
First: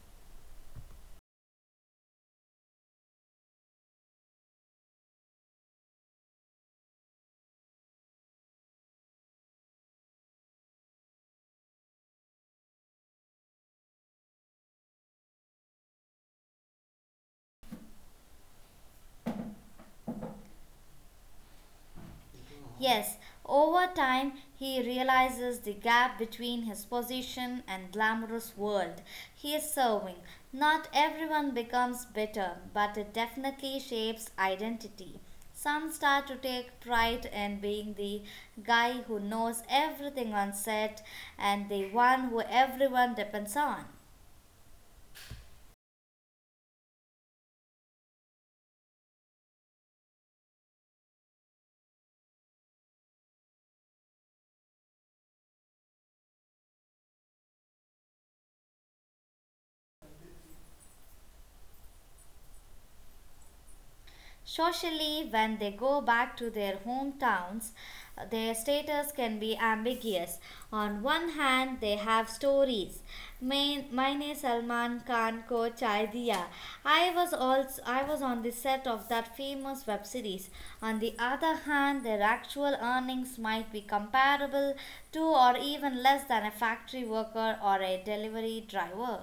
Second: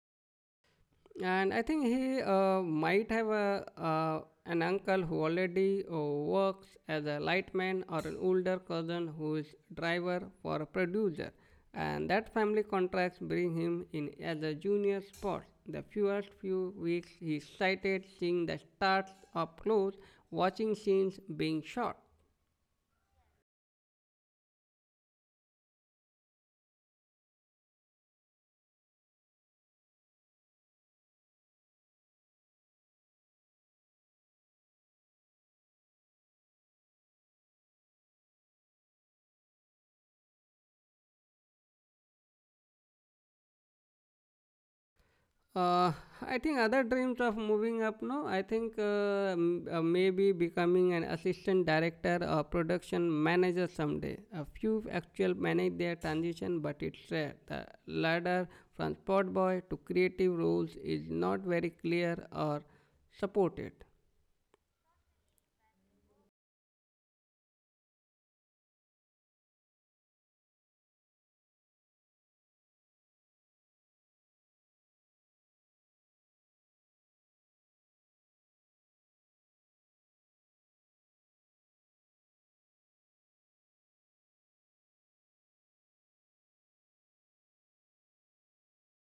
[SPEAKER 1] And I think he might have a, an uncle who already works as a lightman or an older cousin who is driver for a producer. And that family contracts bring him in as a junior sport. The first few weeks he's excited seeing the stars up close, watching scenes being shot.
[SPEAKER 2] Yes, over time he realizes the gap between his position and glamorous world he is serving. Not everyone becomes bitter, but it definitely shapes identity. Some start to take pride in being the guy who knows everything on set and the one who everyone depends on.
[SPEAKER 1] Uh, I think other dreams of moving up. No, I think maybe becoming an assistant director or production manager someday. A few actually manage their transition, but it's rare. The ladder from sport boy to creative roles is not very clear or supported.
[SPEAKER 2] Socially, when they go back to their hometowns, their status can be ambiguous. On one hand, they have stories. Main, मैंने सलमान खान को चाय दिया. I was on the set of that famous web series. On the other hand, their actual earnings might be comparable to or even less than a factory worker or a delivery driver.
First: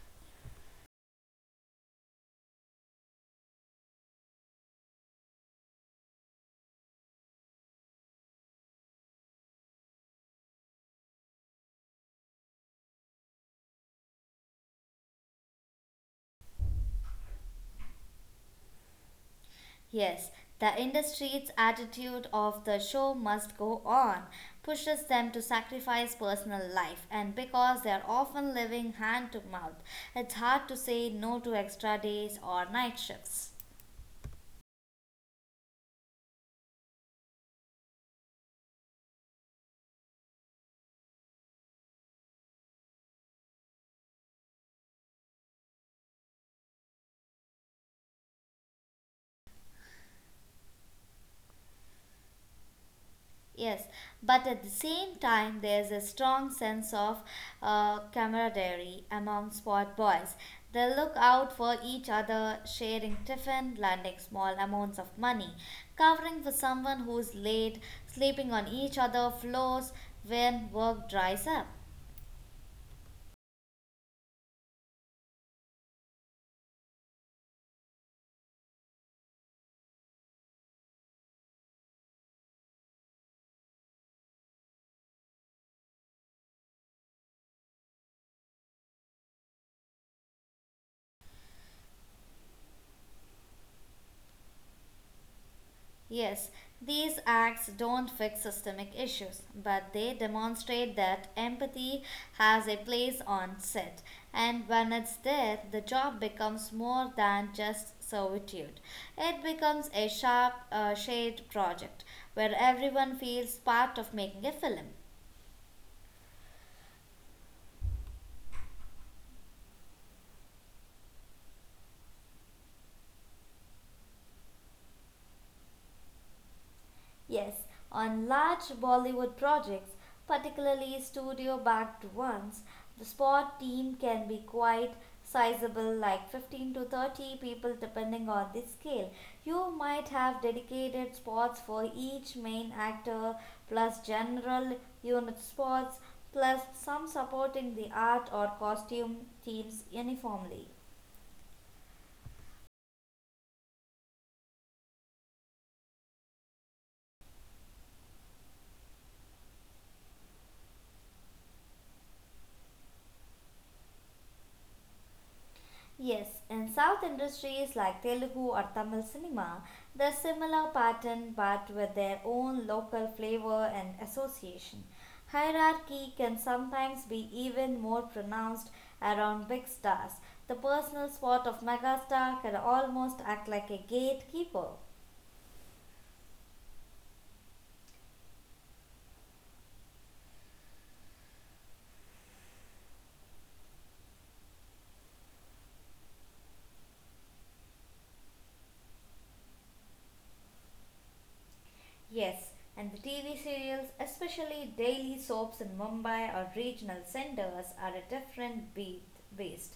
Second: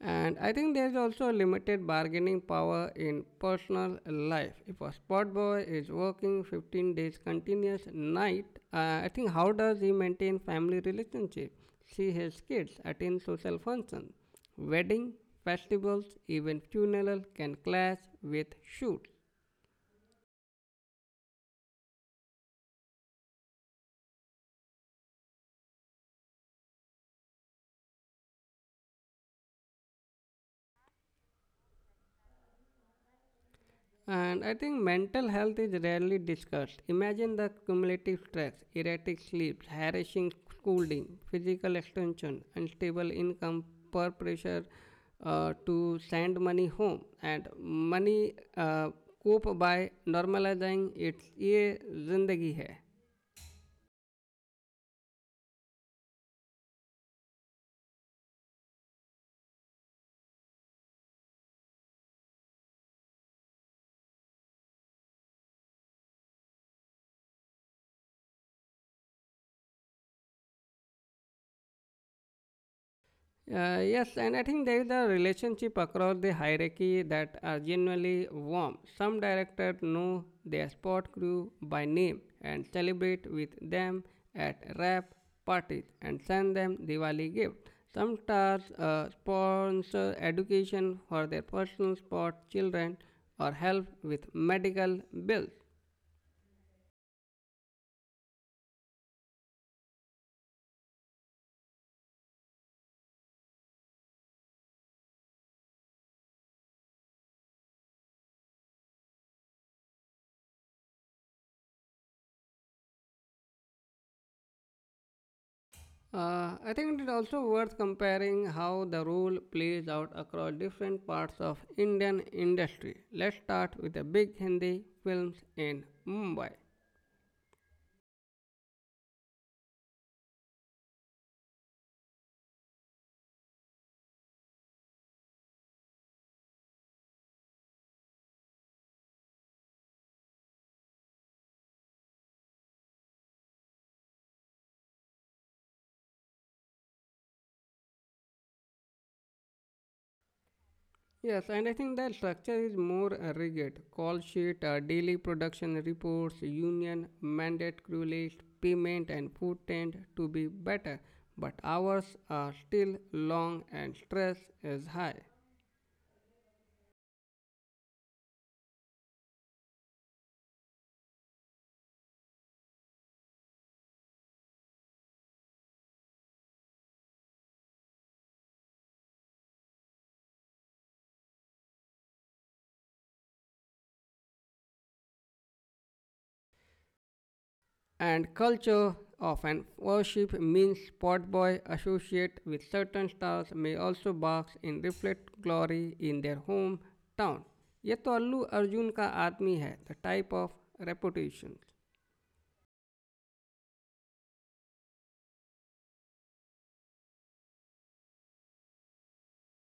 [SPEAKER 1] And I think there's also limited bargaining power in personal life. If a spot boy is working 15 days continuous night, I think how does he maintain family relationship, see his kids, attend social functions? Wedding, festivals, even funeral can clash with shoot.
[SPEAKER 2] Yes, the industry's attitude of the show must go on pushes them to sacrifice personal life, and because they are often living hand to mouth, it's hard to say no to extra days or night shifts.
[SPEAKER 1] And I think mental health is rarely discussed. Imagine the cumulative stress, erratic sleeps, harassing schooling, physical extension, unstable income, peer pressure to send money home, and money cope by normalizing its. ये जिंदगी है.
[SPEAKER 2] Yes, but at the same time, there's a strong sense of camaraderie among sport boys. They look out for each other, sharing tiffin, lending small amounts of money, covering for someone who's late, sleeping on each other's floors when work dries up.
[SPEAKER 1] Yes, and I think there is a relationship across the hierarchy that are genuinely warm. Some directors know their sport crew by name and celebrate with them at rap parties and send them Diwali gifts. Some stars sponsor education for their personal sport children or help with medical bills.
[SPEAKER 2] Yes, these acts don't fix systemic issues, but they demonstrate that empathy has a place on set. And when it's there, the job becomes more than just servitude. It becomes a sharp, shade project where everyone feels part of making a film.
[SPEAKER 1] I think it is also worth comparing how the rule plays out across different parts of Indian industry. Let's start with the big Hindi films in Mumbai.
[SPEAKER 2] Yes, on large Bollywood projects, particularly studio backed ones, the sport team can be quite sizable, like 15 to 30 people, depending on the scale. You might have dedicated sports for each main actor, plus general unit sports, plus some supporting the art or costume teams uniformly.
[SPEAKER 1] Yes, and I think the structure is more rigid. Call sheet, daily production reports, union mandate crew list, payment and food tend to be better, but hours are still long and stress is high.
[SPEAKER 2] Yes, in South industries like Telugu or Tamil cinema, the similar pattern but with their own local flavor and association. Hierarchy can sometimes be even more pronounced around big stars. The personal spot of megastar can almost act like a gatekeeper.
[SPEAKER 1] And culture of an worship means spot boy associate with certain stars may also box and reflect glory in their hometown. ये तो अल्लू अर्जुन का आदमी है. The type of reputation.
[SPEAKER 2] Yes, and the TV serials, especially daily soaps in Mumbai or regional centers, are a different beat beast.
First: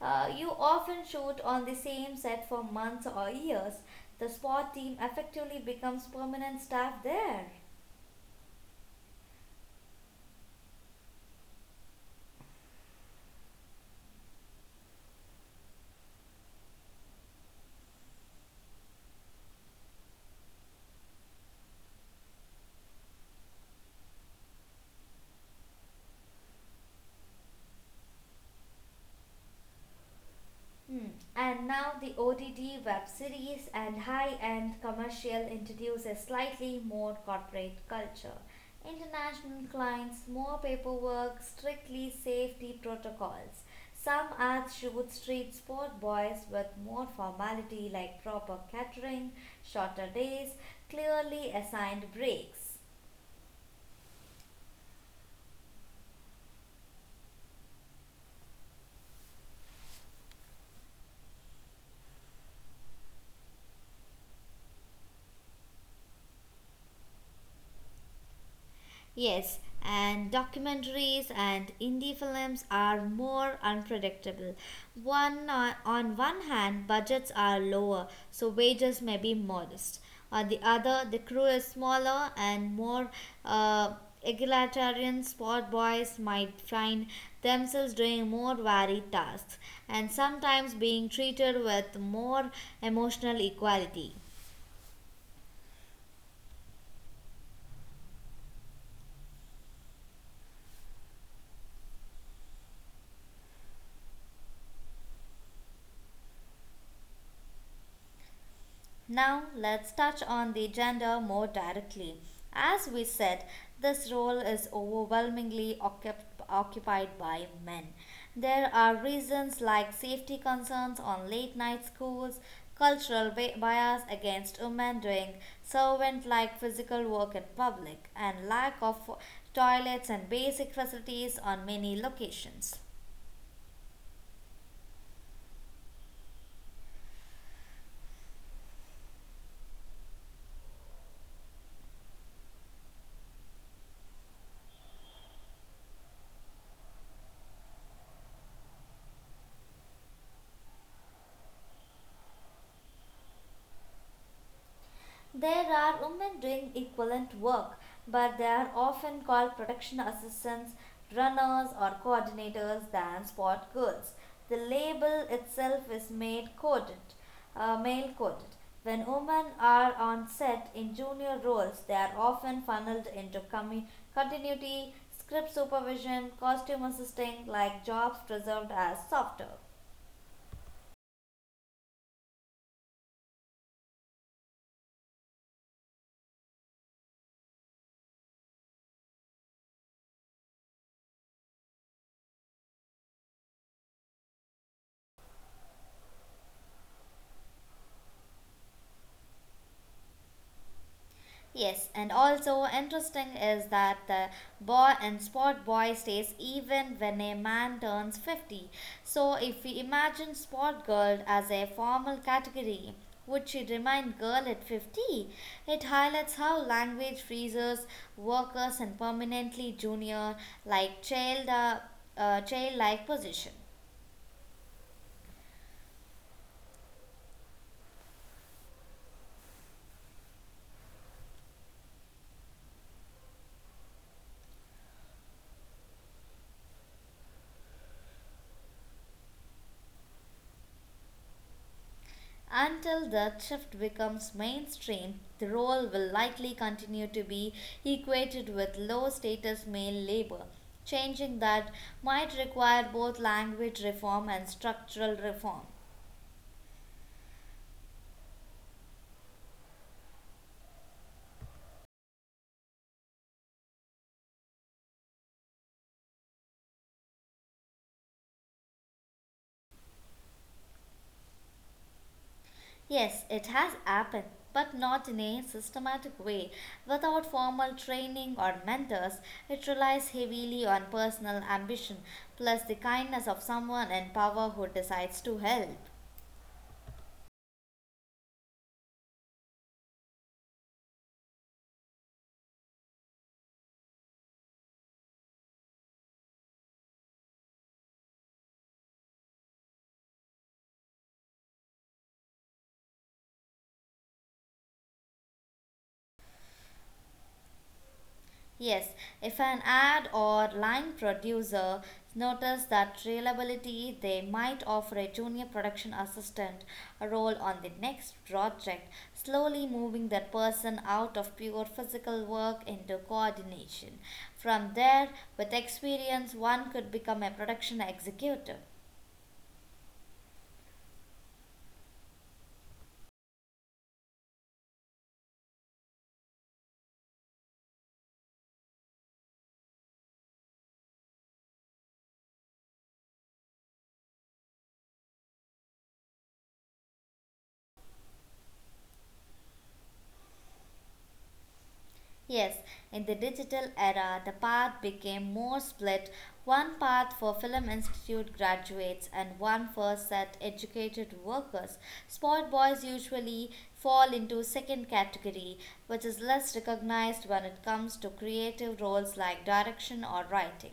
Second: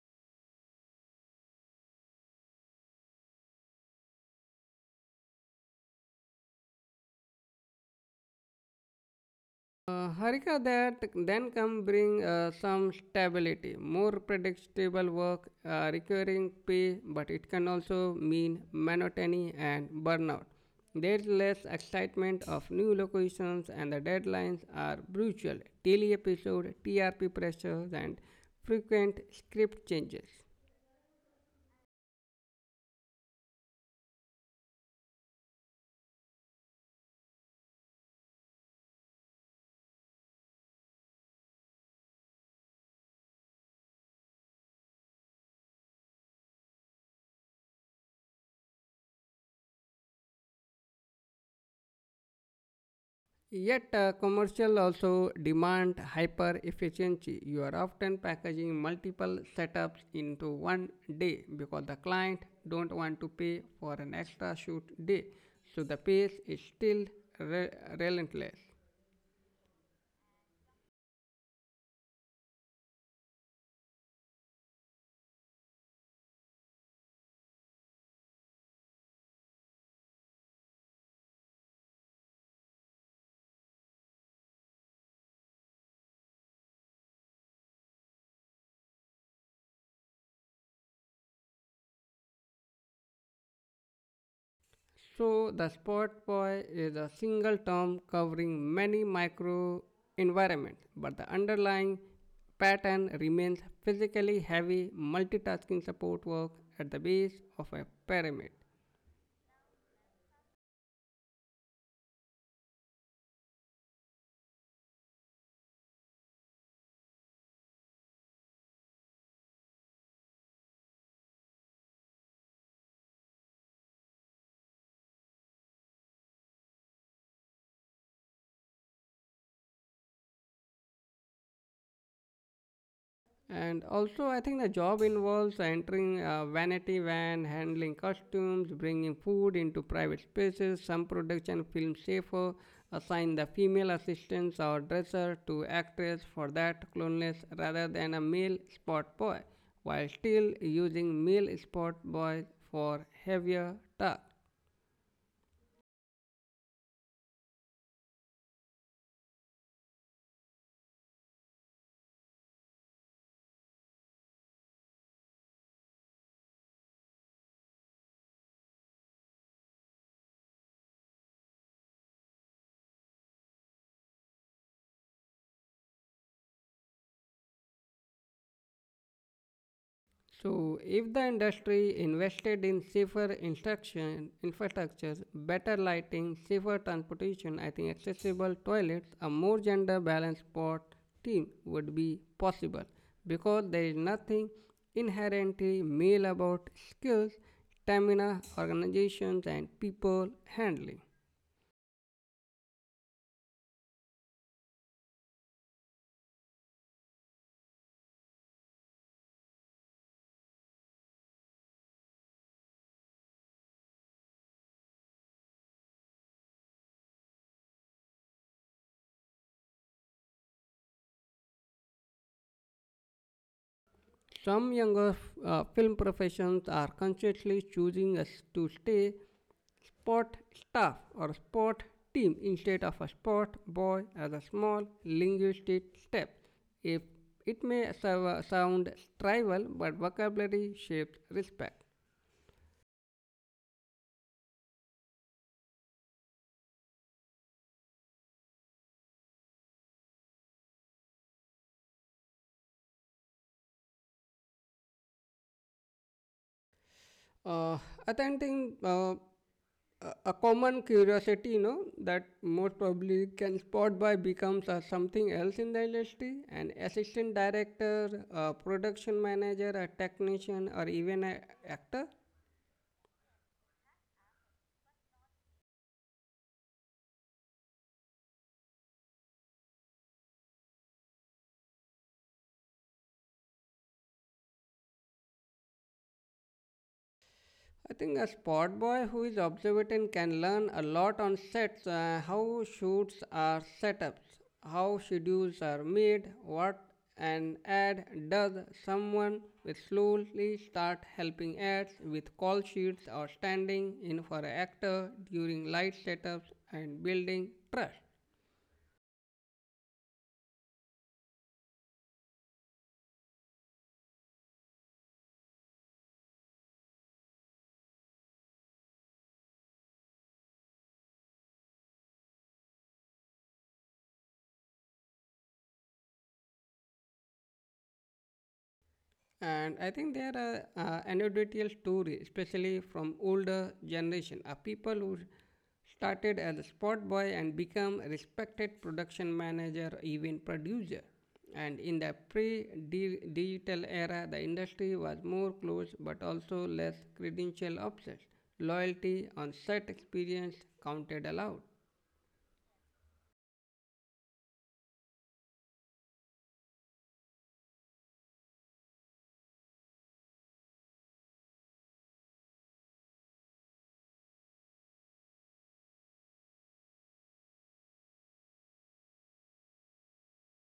[SPEAKER 2] You often shoot on the same set for months or years. The sport team effectively becomes permanent staff there.
[SPEAKER 1] Harika, that then come bring some stability, more predictable work, recurring pay, but it can also mean monotony and burnout. There's less excitement of new locations and the deadlines are brutal. Daily episode, TRP pressures, and frequent script changes.
[SPEAKER 2] Hmm. And now the ODD web series and high end commercial introduce a slightly more corporate culture. International clients, more paperwork, strictly safety protocols. Some ads shoot street sport boys with more formality like proper catering, shorter days, clearly assigned breaks.
[SPEAKER 1] Yet, commercial also demand hyper efficiency. You are often packaging multiple setups into one day because the client don't want to pay for an extra shoot day. So the pace is still re- relentless.
[SPEAKER 2] Yes, and documentaries and indie films are more unpredictable. On one hand, budgets are lower, so wages may be modest. On the other, the crew is smaller and more uh, egalitarian sport boys might find themselves doing more varied tasks and sometimes being treated with more emotional equality.
[SPEAKER 1] So the spot boy is a single term covering many micro environments, but the underlying pattern remains physically heavy multitasking support work at the base of a pyramid.
[SPEAKER 2] Now, let's touch on the gender more directly. As we said, this role is overwhelmingly occupied by men. There are reasons like safety concerns on late night schools, cultural bias against women doing servant like physical work in public, and lack of toilets and basic facilities on many locations.
[SPEAKER 1] And also, I think the job involves entering a vanity van, handling costumes, bringing food into private spaces. Some production films safer assign the female assistants or dresser to actress for that cloneless rather than a male spot boy, while still using male spot boys for heavier tasks.
[SPEAKER 2] There are women doing equivalent work, but they are often called production assistants, runners, or coordinators than sport girls. The label itself is male coded. Uh, male coded. When women are on set in junior roles, they are often funneled into continuity, script supervision, costume assisting, like jobs preserved as softer.
[SPEAKER 1] So, if the industry invested in safer instruction, infrastructure, better lighting, safer transportation, I think accessible toilets, a more gender balanced sport team would be possible because there is nothing inherently male about skills, stamina, organizations, and people handling.
[SPEAKER 2] Yes, and also interesting is that the boy and sport boy stays even when a man turns 50. So if we imagine sport girl as a formal category, would she remain girl at 50? It highlights how language freezes workers and permanently junior like child-like position.
[SPEAKER 1] Some younger film professions are consciously choosing us to stay sport staff or sport team instead of a sport boy as a small linguistic step. If it may sound trivial, but vocabulary shapes respect.
[SPEAKER 2] Until that shift becomes mainstream, the role will likely continue to be equated with low status male labor. Changing that might require both language reform and structural reform.
[SPEAKER 1] Uh, I think uh, a common curiosity, you know, that most probably can spot by becomes something else in the industry, an assistant director, a production manager, a technician, or even an actor.
[SPEAKER 2] Yes, it has happened, but not in a systematic way. Without formal training or mentors, it relies heavily on personal ambition plus the kindness of someone in power who decides to help.
[SPEAKER 1] I think a sport boy who is observant can learn a lot on sets, how shoots are set up, how schedules are made, what an ad does. Someone will slowly start helping ads with call sheets or standing in for an actor during light setups and building trust.
[SPEAKER 2] Yes, if an ad or line producer notices that reliability, they might offer a junior production assistant role on the next project, slowly moving that person out of pure physical work into coordination. From there, with experience, one could become a production executive.
[SPEAKER 1] And I think there are anecdotal stories, especially from older generation of people who started as a spot boy and become respected production manager even producer. And in the pre-digital era, the industry was more closed but also less credential obsessed, loyalty on set experience counted aloud.
[SPEAKER 2] Yes, in the digital era, the path became more split. One path for Film Institute graduates and one for set educated workers. Sport boys usually fall into second category, which is less recognized when it comes to creative roles like direction or writing.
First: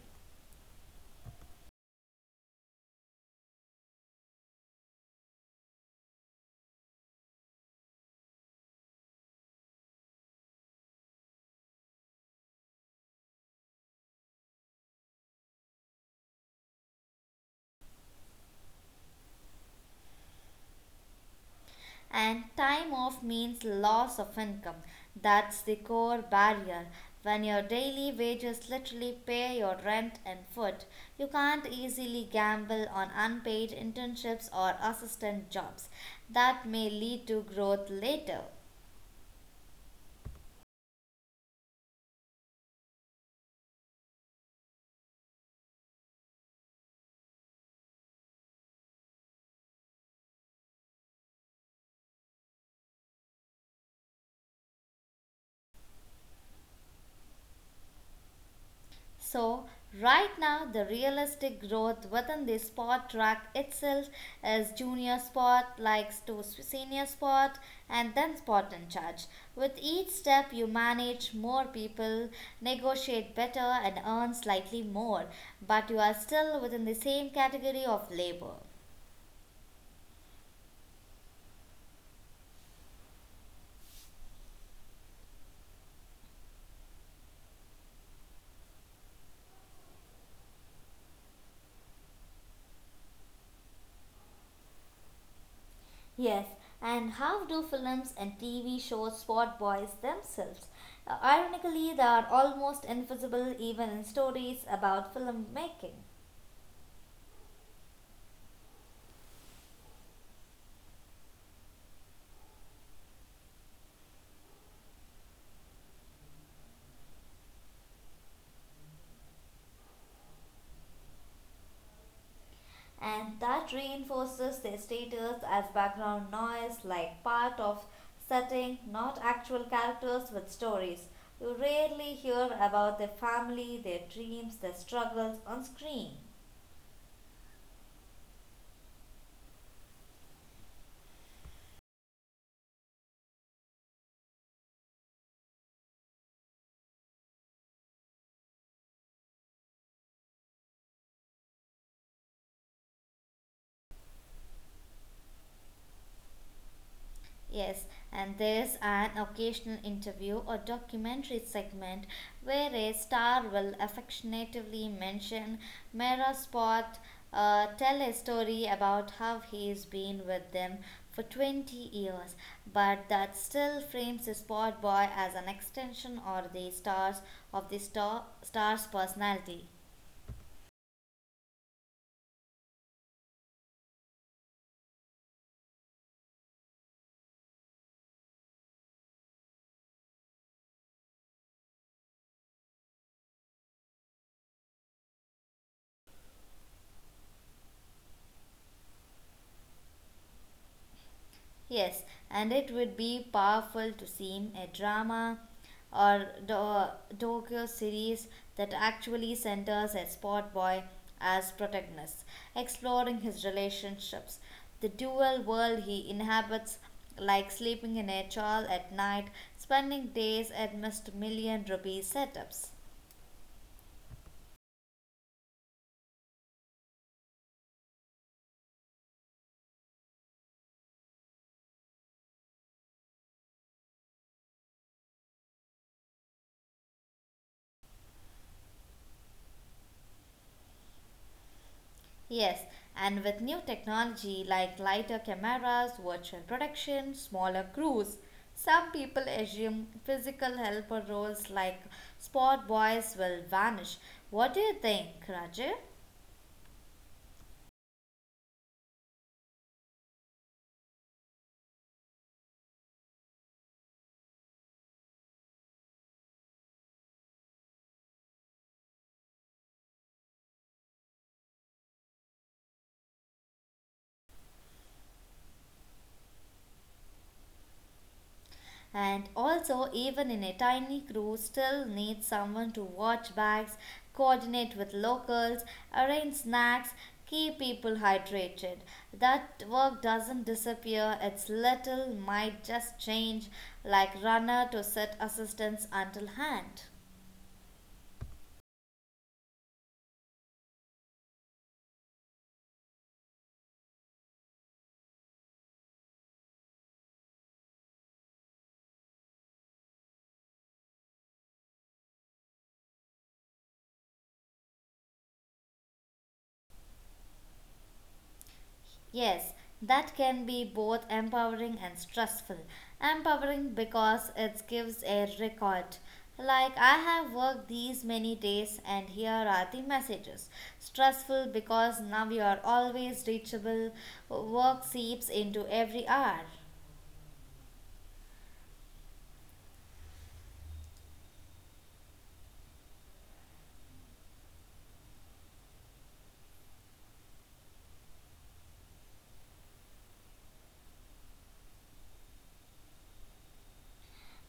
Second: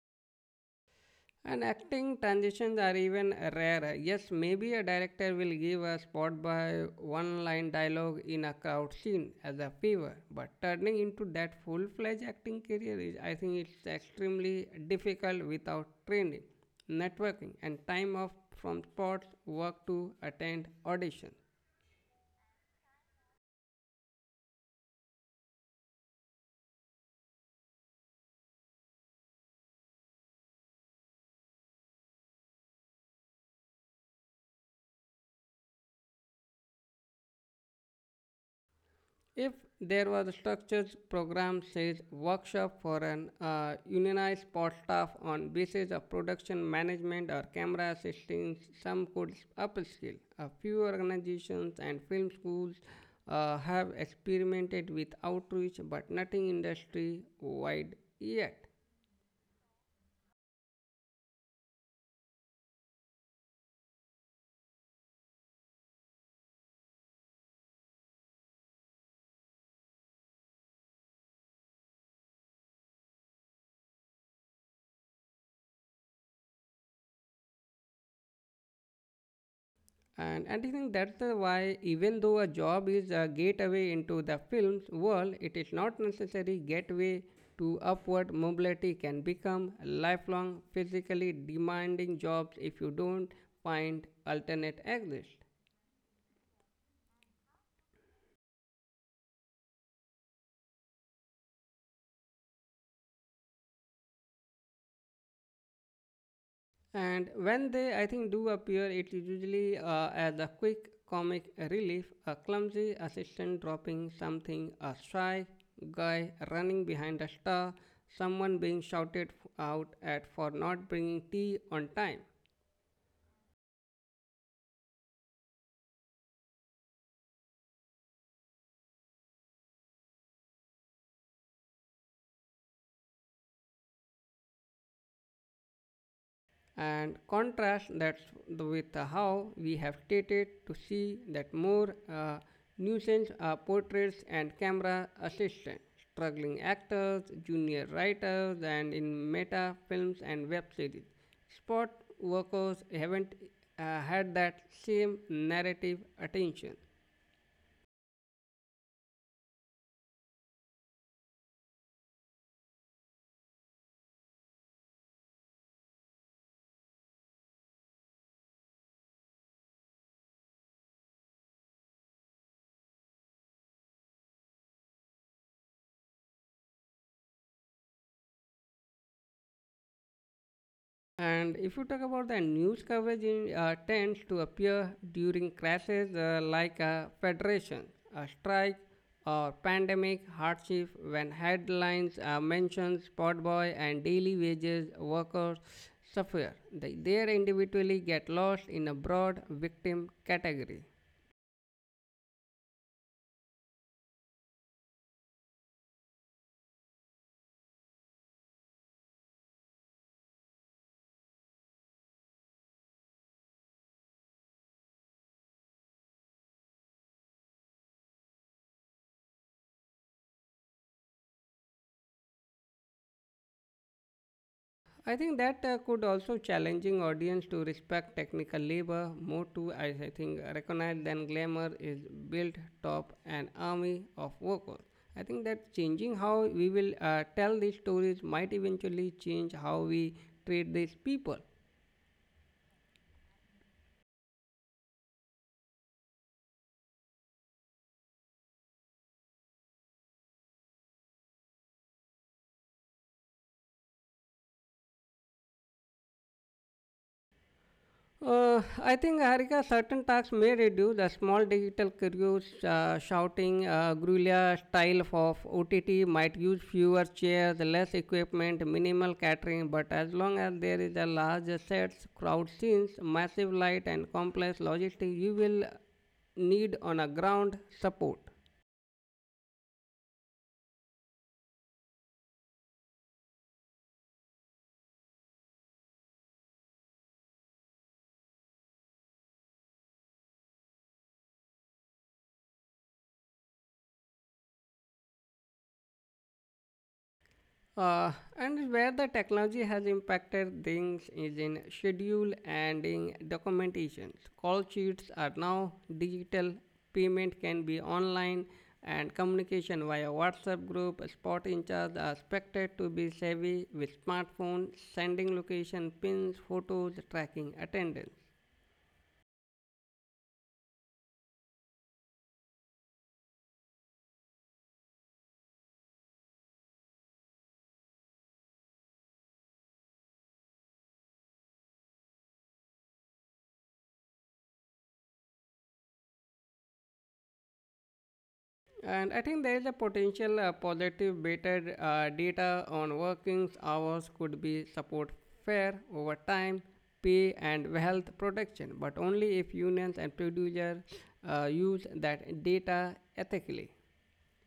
[SPEAKER 1] And acting transitions are even rarer. Yes, maybe a director will give a spot by one line dialogue in a crowd scene as a favor, but turning into that full fledged acting career is, I think, it's extremely difficult without training, networking, and time off from sports work to attend auditions.
[SPEAKER 2] And time off means loss of income. That's the core barrier. When your daily wages literally pay your rent and food, you can't easily gamble on unpaid internships or assistant jobs that may lead to growth later.
[SPEAKER 1] If there was a structured program, says workshop for an unionized sport staff on basis of production management or camera assistance, some could upskill. A few organizations and film schools have experimented with outreach, but nothing industry wide yet.
[SPEAKER 2] So, right now, the realistic growth within the sport track itself is junior sport, likes to senior sport, and then sport in charge. With each step, you manage more people, negotiate better, and earn slightly more, but you are still within the same category of labor.
[SPEAKER 1] And, I think that's the why, even though a job is a gateway into the film's world, it is not necessary gateway to upward mobility can become lifelong, physically demanding jobs if you don't find alternate exit.
[SPEAKER 2] Yes, and how do films and TV shows spot boys themselves? Ironically, they are almost invisible even in stories about filmmaking.
[SPEAKER 1] And when they, I think, do appear, it is usually as a quick comic relief, a clumsy assistant dropping something, a shy guy running behind a star, someone being shouted out at for not bringing tea on time.
[SPEAKER 2] And that reinforces their status as background noise, like part of setting, not actual characters with stories. You rarely hear about their family, their dreams, their struggles on screen.
[SPEAKER 1] And contrast that with how we have stated to see that more nuisance portraits and camera assistants, struggling actors, junior writers, and in meta films and web series. Spot workers haven't had that same narrative attention.
[SPEAKER 2] Yes, and there's an occasional interview or documentary segment where a star will affectionately mention Mera Spot, tell a story about how he's been with them for 20 years, but that still frames the spot boy as an extension or the stars of the star's personality.
[SPEAKER 1] And if you talk about the news coverage, it tends to appear during crashes like a federation, a strike, or pandemic hardship when headlines mention spot boy and daily wages workers suffer. They individually get lost in a broad victim category.
[SPEAKER 2] Yes, and it would be powerful to see a drama or docu series that actually centers a sport boy as protagonist, exploring his relationships, the dual world he inhabits, like sleeping in a chawl at night, spending days at Mr. Million Rupee setups.
[SPEAKER 1] I think that could also challenging audience to respect technical labor more to I think recognize than glamour is built top an army of workers. I think that changing how we will tell these stories might eventually change how we treat these people.
[SPEAKER 2] Yes, and with new technology like lighter cameras, virtual production, smaller crews, some people assume physical helper roles like sport boys will vanish. What do you think, Raju?
[SPEAKER 1] I think Harika, certain tasks may reduce the small digital careers, shouting, guerrilla style of OTT might use fewer chairs, less equipment, minimal catering, but as long as there is a large sets, crowd scenes, massive light, and complex logistics, you will need on a ground support.
[SPEAKER 2] And also, even in a tiny crew, still needs someone to watch bags, coordinate with locals, arrange snacks, keep people hydrated. That work doesn't disappear, it's little, might just change, like runner to set assistance until hand.
[SPEAKER 1] Uh, and where the technology has impacted things is in schedule and in documentation. Call sheets are now digital, payment can be online, and communication via WhatsApp group, spot in charge are expected to be savvy with smartphone, sending location, pins, photos, tracking attendance.
[SPEAKER 2] Yes, that can be both empowering and stressful. Empowering because it gives a record. Like, I have worked these many days, and here are the messages. Stressful because now you are always reachable. Work seeps into every hour.
[SPEAKER 1] And I think there is a potential positive better data on working hours could be support fair over time, pay and health protection, but only if unions and producers use that data ethically.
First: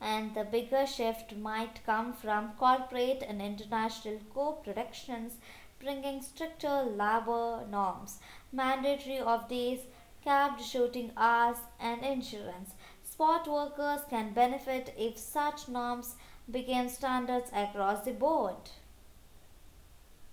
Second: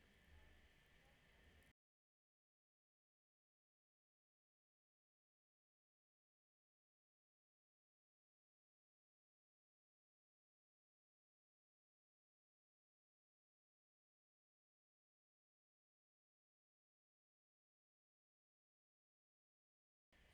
[SPEAKER 2] And the bigger shift might come from corporate and international co-productions bringing stricter labor norms, mandatory off days, capped shooting hours, and insurance. Sport workers can benefit if such norms became standards across the board.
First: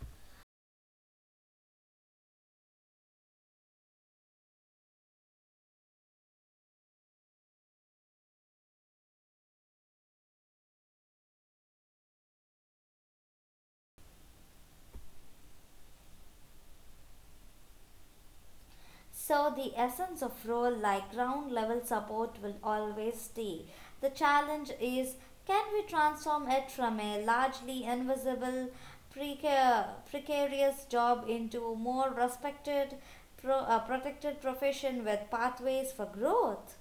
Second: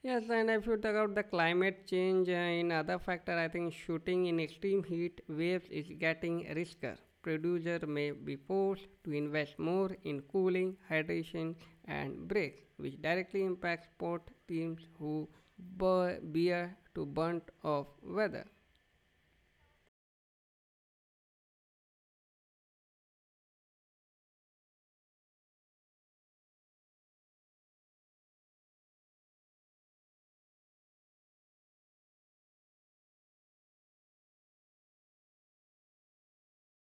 [SPEAKER 1] Yes, and if you talk about the climate change in other factor, I think shooting in extreme heat waves is getting riskier. Producer may be forced to invest more in cooling, hydration, and breaks, which directly impacts sport teams who bear to brunt of weather.
[SPEAKER 2] So the essence of role like ground level support will always stay. The challenge is, can we transform it from a largely invisible precarious job into a more respected protected profession with pathways for growth?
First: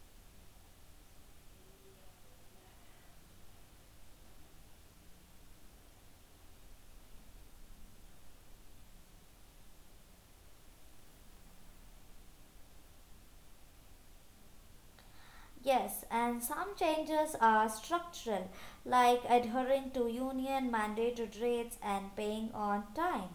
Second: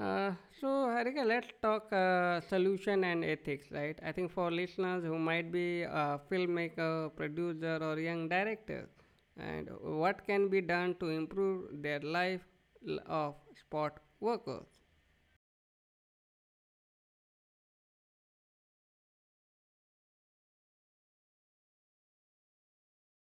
[SPEAKER 1] Uh, so, Harika, let's talk solution and ethics, right? I think for listeners who might be a filmmaker, producer, or young director, and what can be done to improve their life of sport workers.
[SPEAKER 2] Yes, and some changes are structural, like adhering to union mandated rates and paying on time,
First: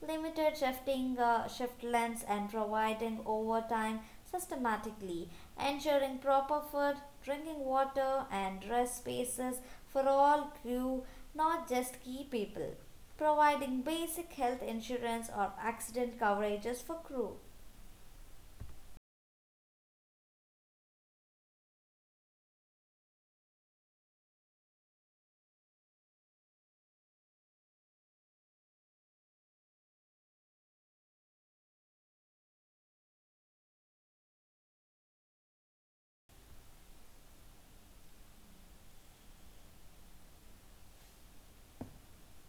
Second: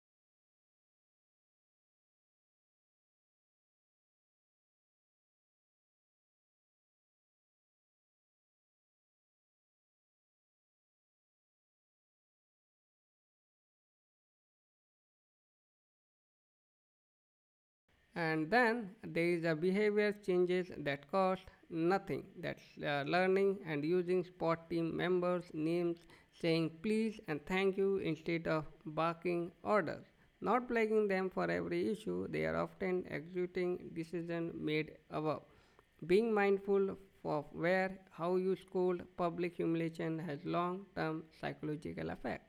[SPEAKER 2] limited shift lengths and providing overtime systematically, ensuring proper food, drinking water, and rest spaces for all crew, not just key people, providing basic health insurance or accident coverages for crew.
[SPEAKER 1] And then there is a behavior changes that cost nothing that's learning and using sport team members names, saying please and thank you instead of barking orders, not blaming them for every issue, they are often executing decisions made above, being mindful of where how you scold, public humiliation has long term psychological effect.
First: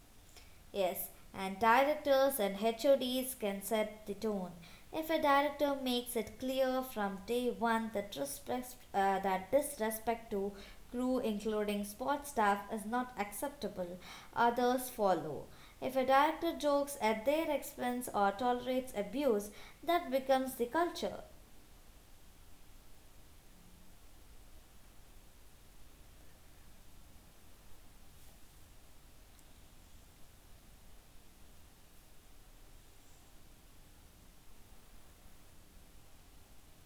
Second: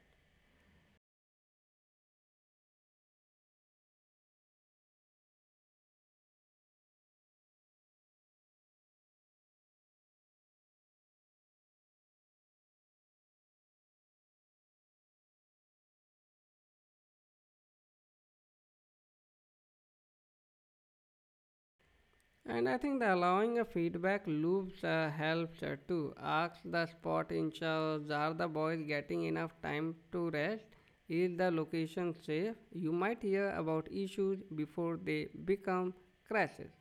[SPEAKER 2] Yes, and directors and HODs can set the tone. If a director makes it clear from day one that, that disrespect to crew, including sports staff, is not acceptable, others follow. If a director jokes at their expense or tolerates abuse, that becomes the culture.
[SPEAKER 1] And I think the allowing a feedback loops helps too. Ask the spot in charge, are the boys getting enough time to rest? Is the location safe? You might hear about issues before they become crashes.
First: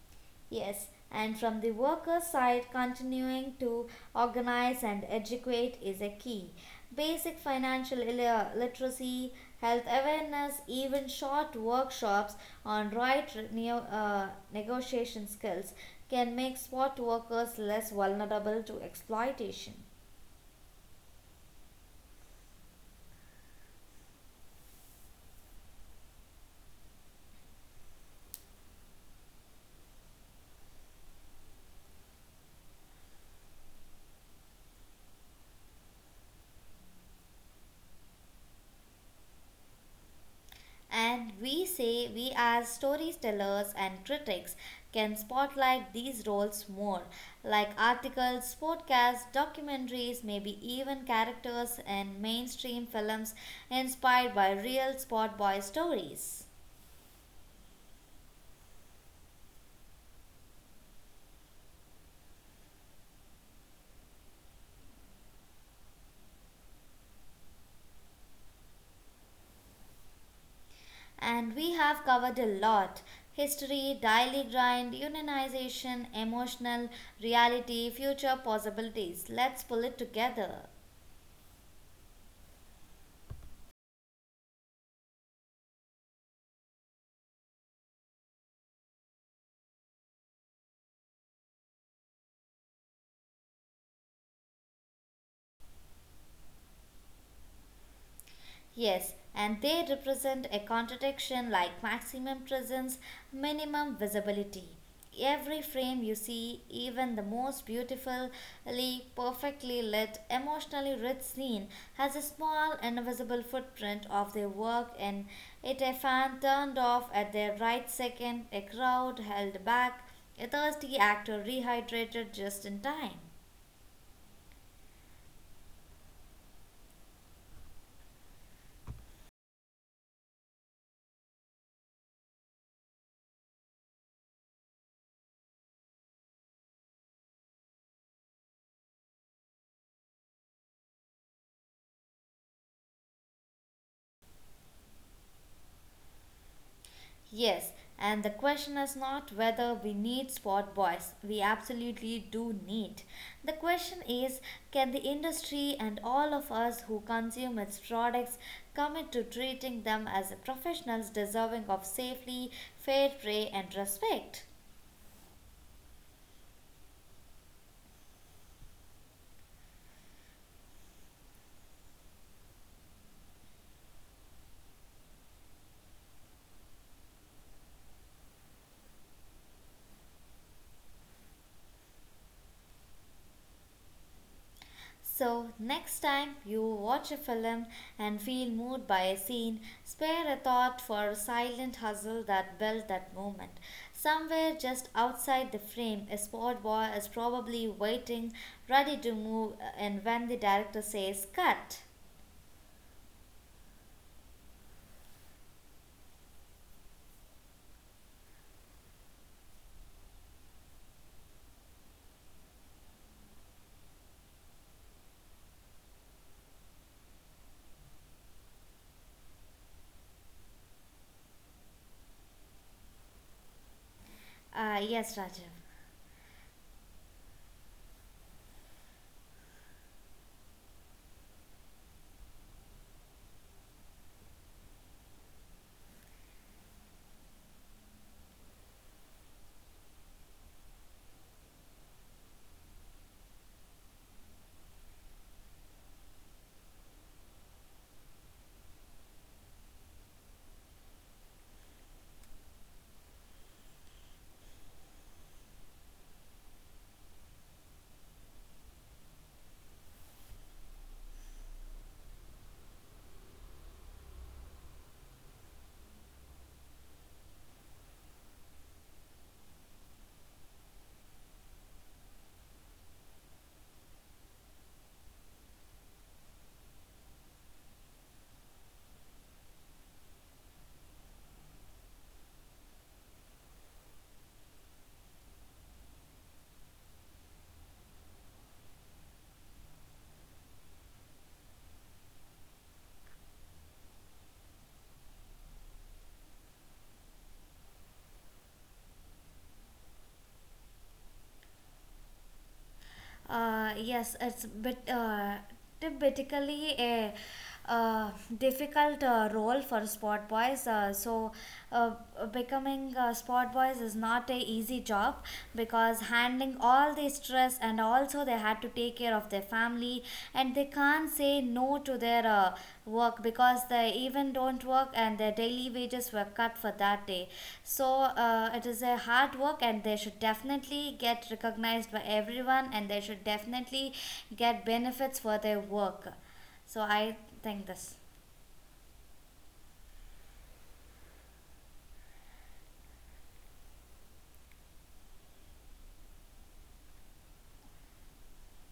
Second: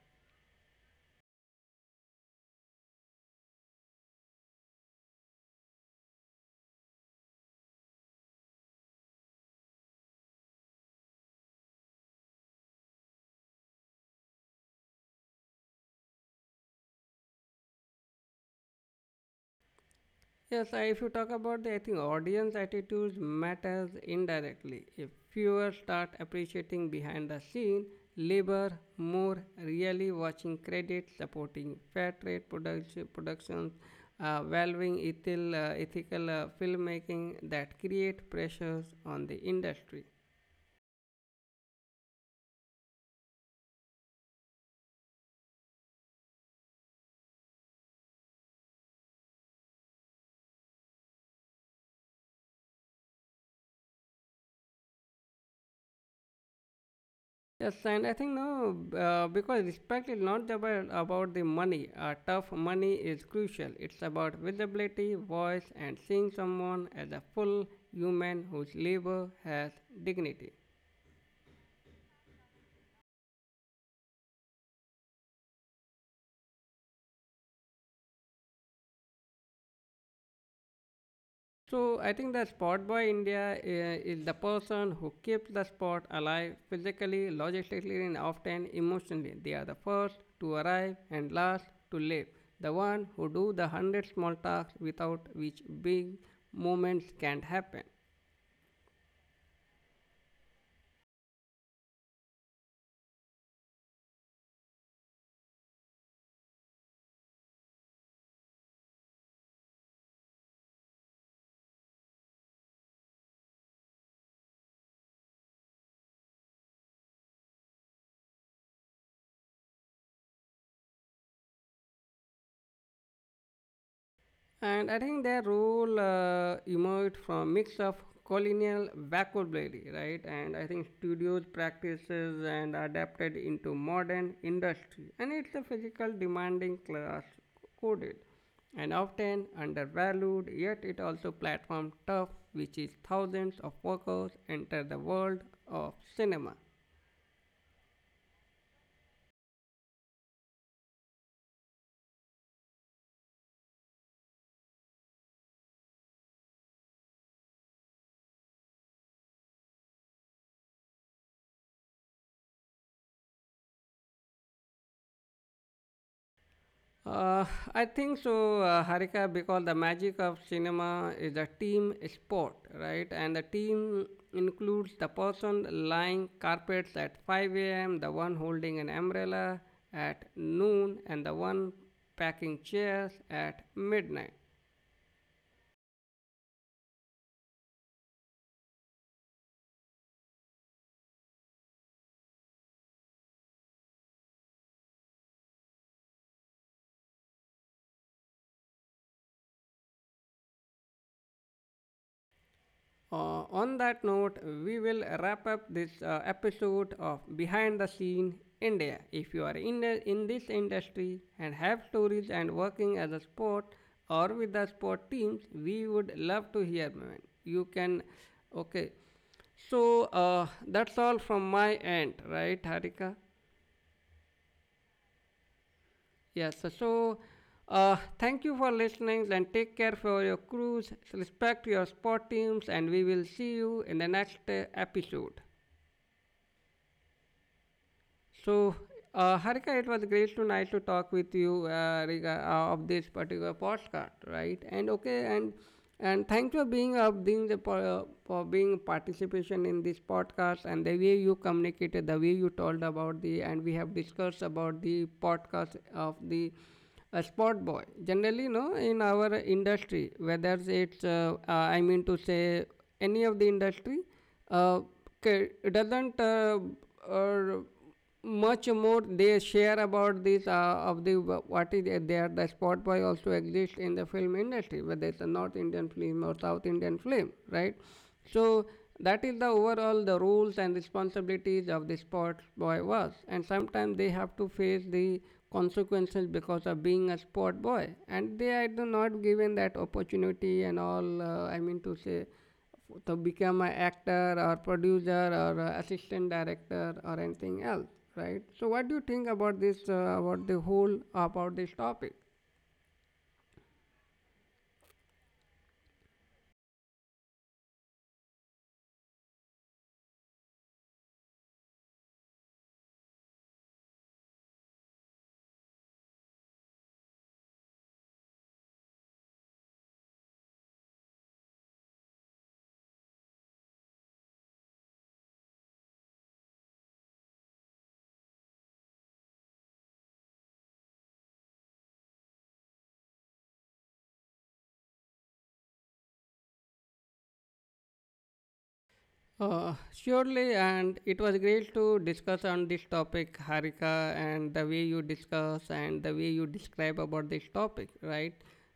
[SPEAKER 2] Yes, and from the worker side, continuing to organize and educate is a key. Basic financial literacy, health awareness, even short workshops on negotiation skills can make spot workers less vulnerable to exploitation.
[SPEAKER 1] Yes, if you talk about the, I think audience attitudes matters indirectly. If viewers start appreciating behind the scene, labor, more really watching credits, supporting fair trade production, productions, valuing ethical, ethical filmmaking that create pressures on the industry.
[SPEAKER 2] And we say we, as storytellers and critics, can spotlight these roles more, like articles, podcasts, documentaries, maybe even characters in mainstream films inspired by real spot boy stories.
[SPEAKER 1] Yes, and I think no, because respect is not about the money. Tough money is crucial. It's about visibility, voice, and seeing someone as a full human whose labor has dignity.
[SPEAKER 2] And we have covered a lot, history, daily grind, unionization, emotional reality, future possibilities. Let's pull it together.
[SPEAKER 1] So I think the sport boy India is the person who keeps the sport alive physically, logistically, and often emotionally. They are the first to arrive and last to leave. The one who do the hundred small tasks without which big moments can't happen.
[SPEAKER 2] Yes, and they represent a contradiction like maximum presence, minimum visibility. Every frame you see, even the most beautifully, perfectly lit, emotionally rich scene, has a small invisible footprint of their work in it. A fan turned off at the right second, a crowd held back, a thirsty actor rehydrated just in time.
[SPEAKER 1] And I think their role emerged from mix of colonial vocabulary, right? And I think studios practices and adapted into modern industry. And it's a physical demanding class coded and often undervalued, yet it also platform tough, which is thousands of workers enter the world of cinema.
[SPEAKER 2] Yes, and the question is not whether we need sport boys. We absolutely do need. The question is, can the industry and all of us who consume its products commit to treating them as professionals deserving of safely, fair play, and respect?
[SPEAKER 1] Uh, I think so, Harika, because the magic of cinema is a team sport, right? And the team includes the person lying carpets at 5 a.m., the one holding an umbrella at noon, and the one packing chairs at midnight.
[SPEAKER 2] So, next time you watch a film and feel moved by a scene, spare a thought for a silent hustle that built that moment. Somewhere just outside the frame, a sport boy is probably waiting, ready to move, and when the director says cut.
[SPEAKER 1] On that note, we will wrap up this episode of Behind the Scene India. If you are in this industry and have stories and working as a sport or with the sport teams, we would love to hear. Man. You can, okay. So that's all from my end, right, Harika?
[SPEAKER 2] Yes, Rajiv.
[SPEAKER 1] Yes. So thank you for listening and take care for your crews. Respect your sport teams, and we will see you in the next episode. So, Harika, it was great to nice to talk with you of this particular podcast, right? And okay, and thank you for being participation in this podcast and the way you communicated, the way you told about the and we have discussed about the podcast of the a spot boy generally no in our industry whether it's I mean to say any of the industry uh, doesn't or much more they share about this of the what is there the spot boy also exists in the film industry whether it's a north indian film or south indian film right. So that is the overall the roles and responsibilities of the spot boy was and sometimes they have to face the consequences because of being a sport boy and they are do not given that opportunity and all, I mean to say, to become an actor or producer or a assistant director or anything else, right? So, what do you think about this? About the whole about this topic?
[SPEAKER 2] Yes, it's bit typically a uh, difficult role for sport boys. Uh, Becoming sport boys is not a easy job because handling all the stress and also they had to take care of their family and they can't say no to their work because they even don't work and their daily wages were cut for that day so it is a hard work and they should definitely get recognized by everyone and they should definitely get benefits for their work so I think this.
[SPEAKER 1] Surely, and it was great to discuss on this topic, Harika, and the way you discuss and the way you describe about this topic, right?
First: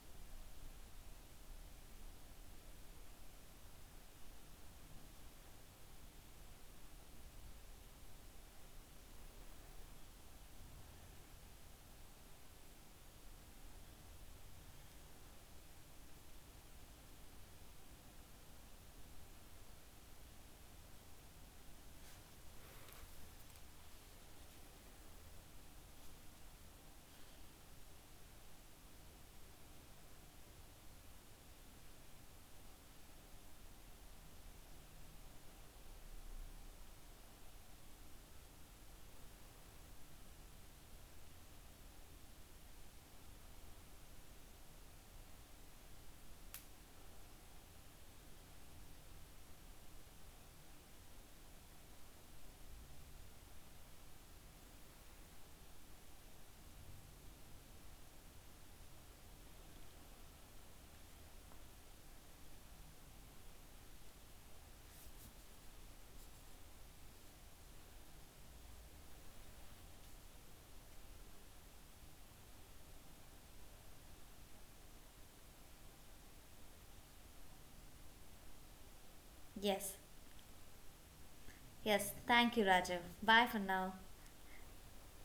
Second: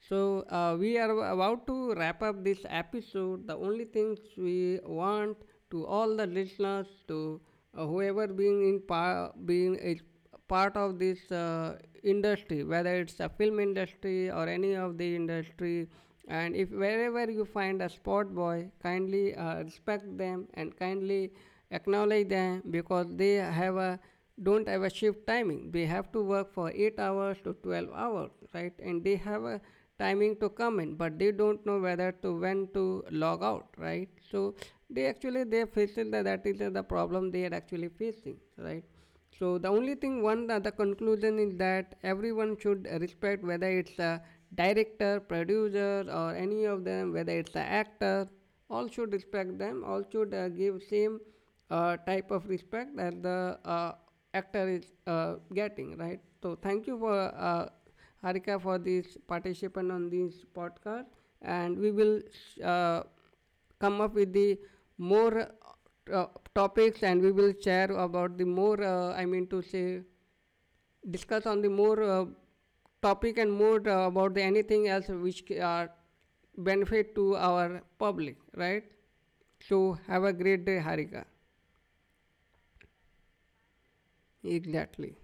[SPEAKER 1] So, we are about to wrap up this episode. The only things we want to all the listeners, to whoever being in power, being is part of this industry, whether it's a film industry or any of the industry. And if wherever you find a sport boy, kindly respect them and kindly acknowledge them because they have a don't have a shift timing. They have to work for 8 hours to 12 hours, right? And they have a timing to come in, but they don't know whether to when to log out, right? So they actually they facing that is the problem they are actually facing, right? So the only thing, one the conclusion is that everyone should respect whether it's a director, producer, or any of them, whether it's an actor. All should respect them. All should give same type of respect that the actor is getting. Right. So thank you for Harika for this participant on this podcast, and we will uh, come up with the more topics and we will share about the more I mean to say discuss on the more topic and more about the anything else which are benefit to our public, right?
[SPEAKER 2] Yes,
[SPEAKER 1] So have a great day, Harika.
[SPEAKER 2] yes, thank you Rajiv, bye for now.
[SPEAKER 1] Exactly.